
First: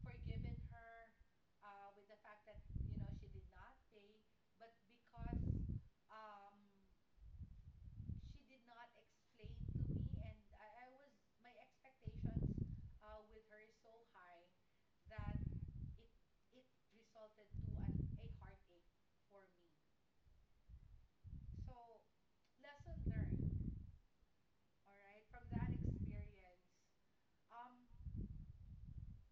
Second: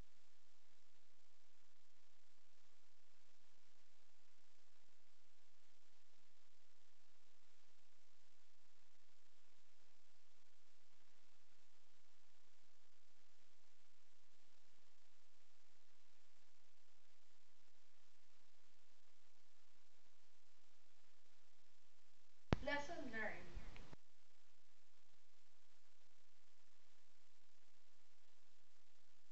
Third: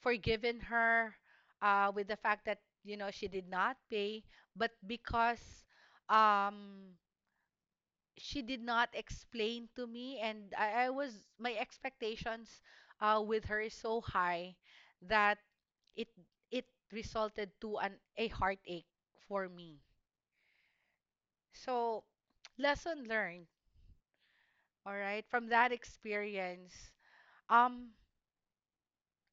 S1: forgiven her, with the fact that you know she did not pay, but because um she did not explain to me, and I was, my expectations with her is so high that it it resulted to an a heartache for me. So lesson learned, all right, from that experience, um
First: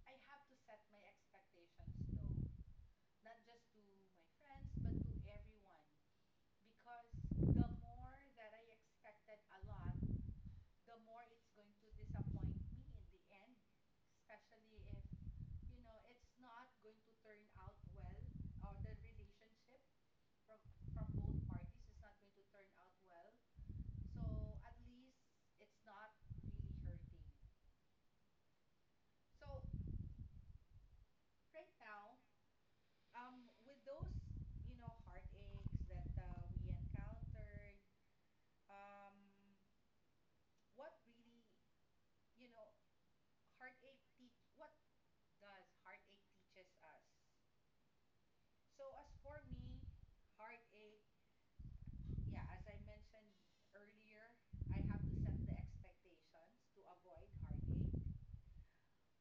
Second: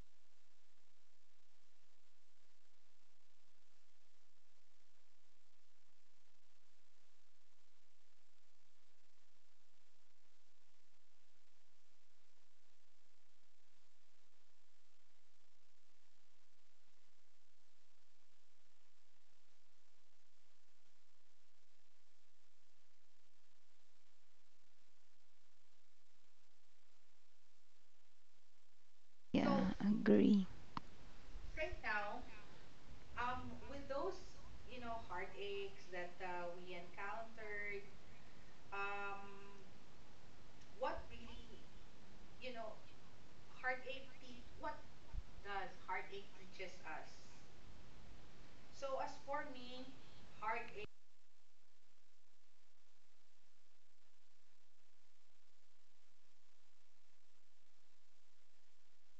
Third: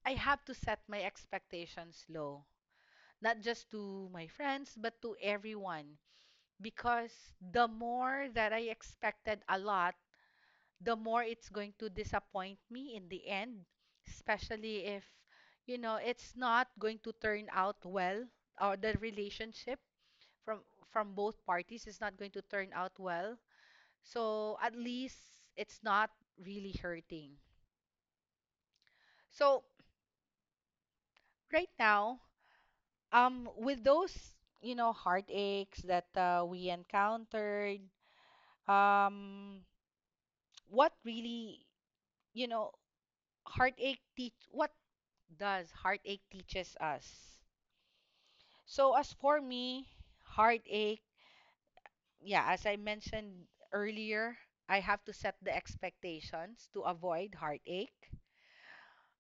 S1: I have to set my expectations low, not just to my friends but to everyone, because the more that I expected a lot, the more it's going to disappoint me in the end, especially if, you know, it's not going to turn out well, or the relationship from from both parties is not going to turn out well. So at least it's not really hurting. So
S3: Yeah, agree.
S1: right now, with those, you know, heartaches that we encountered, um, what really, you know, what does heartache teaches us. So as for me, heartache, yeah, as I mentioned earlier, I have to set the expectations to avoid heartache.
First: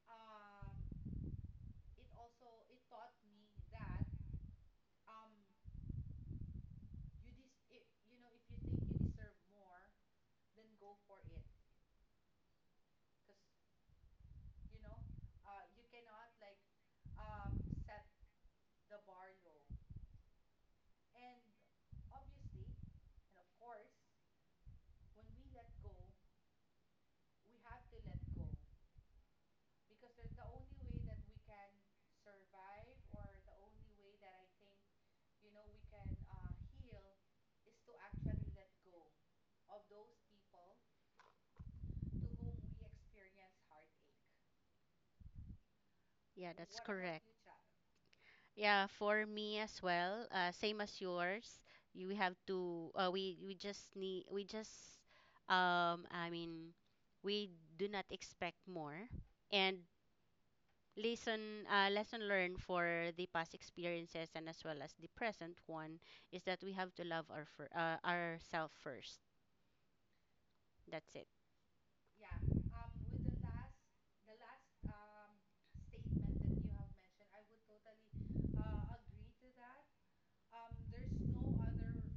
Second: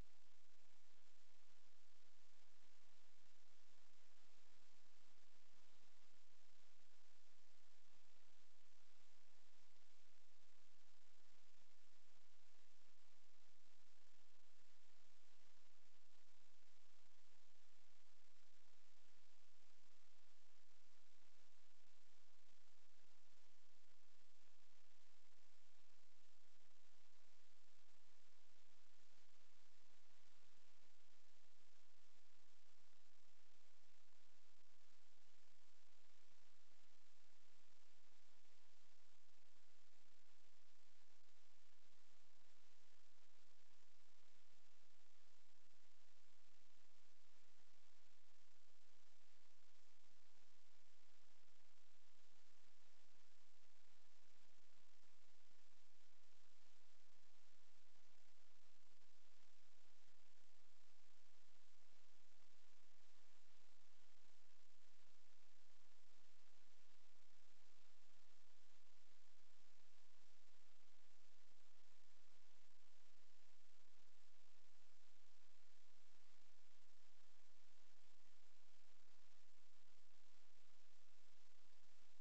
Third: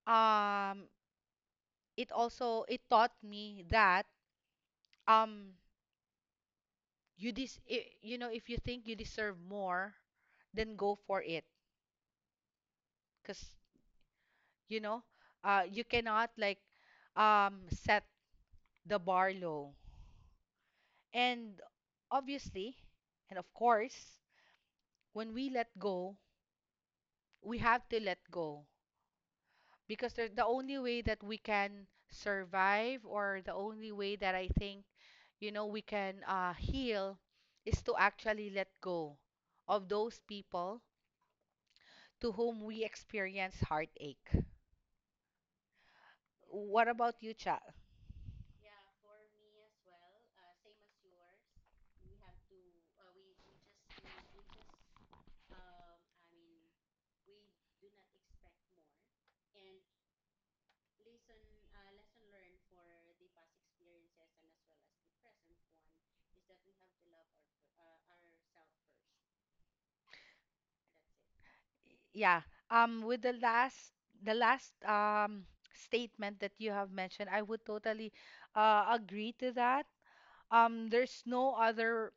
S1: Um, it also it taught me that um you you know, if you think you deserve more, then go for it. Cause you know, you cannot like set the bar low. And obviously, and of course, when we let go, we have to let go, because the only way that we can survive, or the only way that I think, you know, we can heal is to actually let go of those people to whom we experience heartache.
S2: Yeah, that's
S1: What about
S2: correct.
S1: you, Cha?
S2: Yeah, for me as well, same as yours. You have to. We just need. We just. I mean, we do not expect more, and lesson learned for the past experiences and as well as the present one is that we have to love our ourselves first. That's it.
S1: Yeah. With the last statement that you have mentioned, I would totally agree to that. There's no other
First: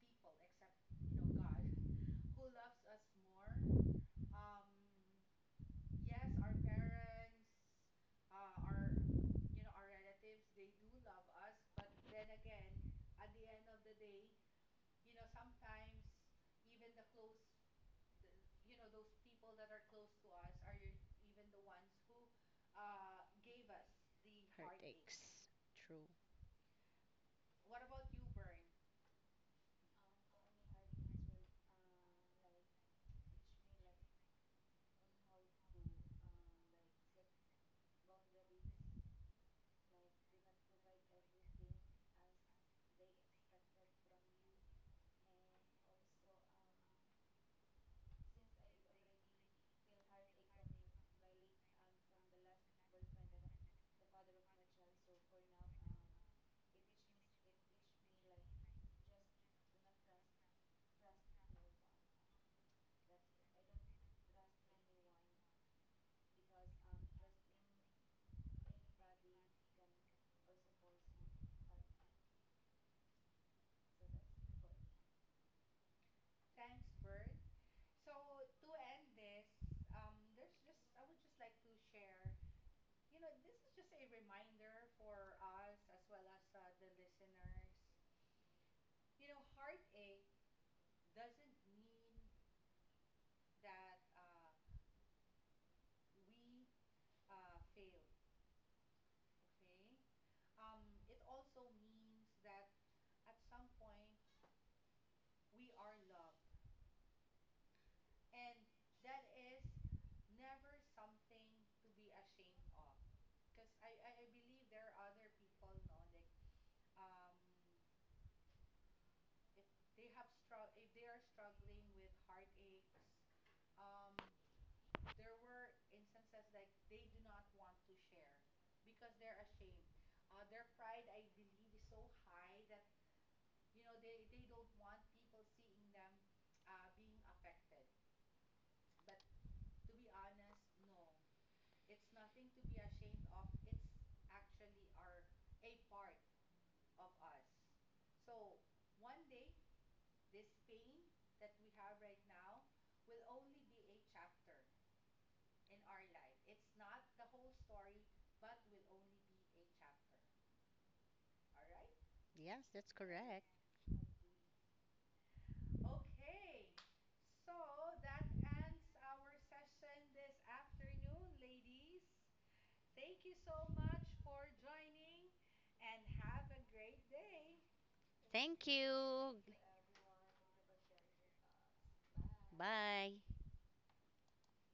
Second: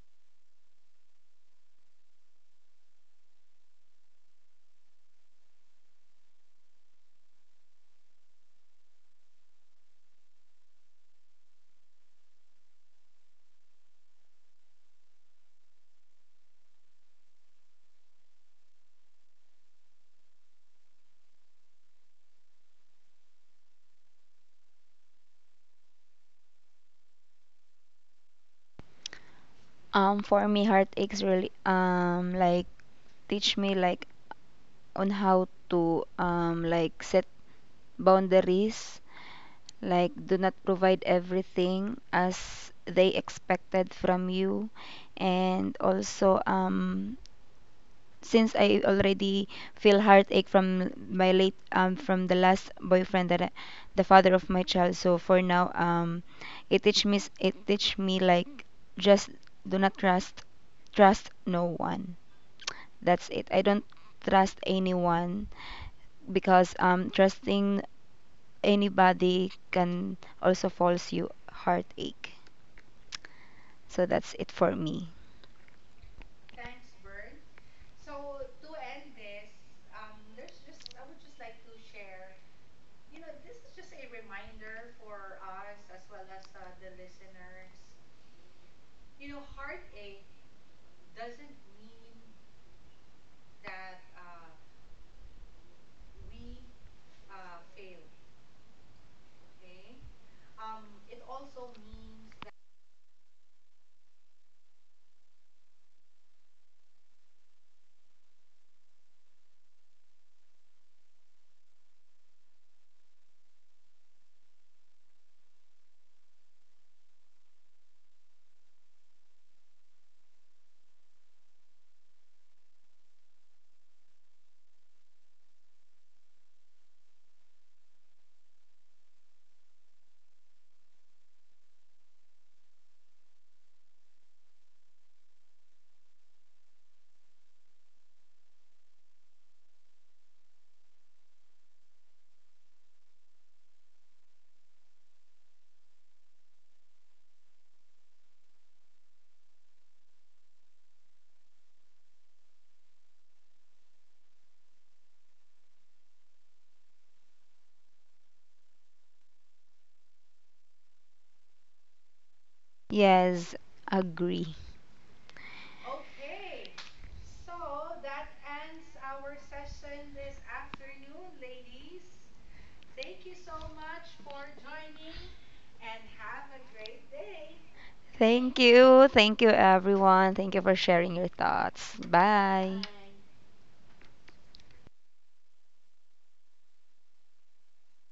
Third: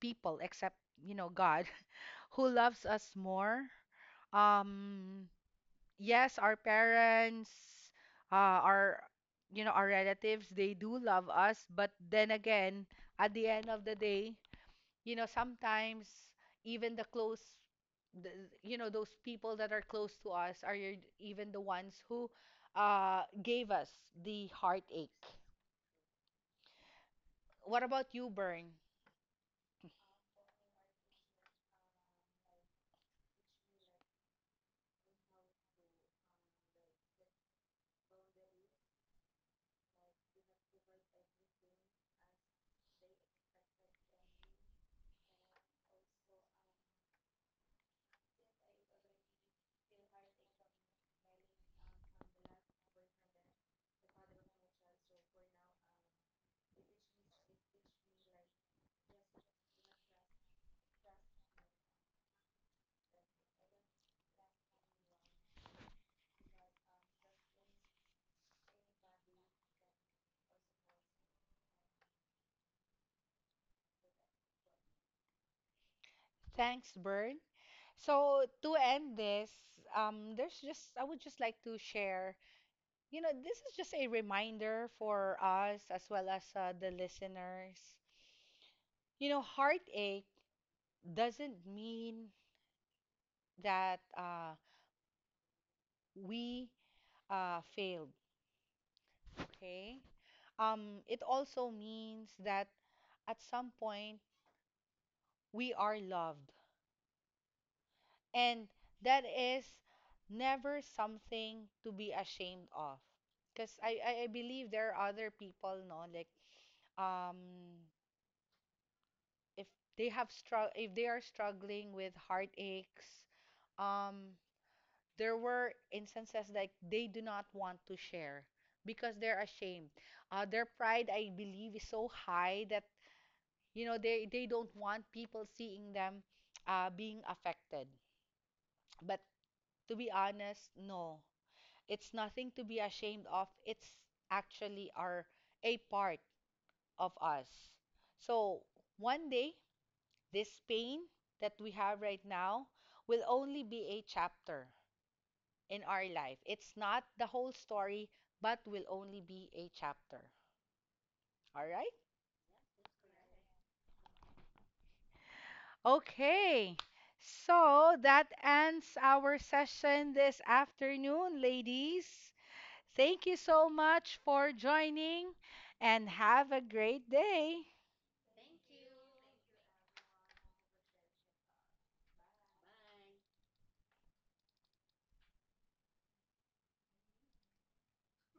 S1: people except, you know, God, who loves us more. Um, yes, our parents, our, you know, our relatives, they do love us, but then again, at the end of the day, you know, sometimes even the, you know, those people that are close to us are even the ones who gave us the heartache.
S2: Heartaches. True.
S1: What about you, Bern?
S3: For me, heartaches really like teach me like on how to like set boundaries, like do not provide everything as they expected from you. And also since I already feel heartache from my late from the last boyfriend that the father of my child. So for now, it teach me it teach me like just do not trust no one. That's it. I don't trust anyone because trusting anybody can also cause you heartache. So that's it for me.
S1: Thanks, Bern. So to end this, there's just I would just like to share, you know, this is just a reminder for us as well as the listeners. You know, heartache doesn't mean that we failed, okay? It also means that at some point, we are loved. And that is never something to be ashamed of. Because I believe there are other people, no, like um if they have strugg if they are struggling with heartaches, um there were instances like they do not want to share because they're ashamed. Their pride, I believe, is so high that you know they don't want people seeing them being affected. But to be honest, no. It's nothing to be ashamed of. It's actually our a part of us. So one day, this pain that we have right now will only be a chapter in our life. It's not the whole story, but will only be a chapter. All right?
S2: Yes, that's correct.
S3: Yes, agree.
S1: Okay. So that ends our session this afternoon, ladies. Thank you so much for joining and have a great day.
S3: Thank
S2: Thank
S3: you.
S2: you.
S3: Thank you, everyone. Thank you for sharing your thoughts. Bye.
S2: Bye.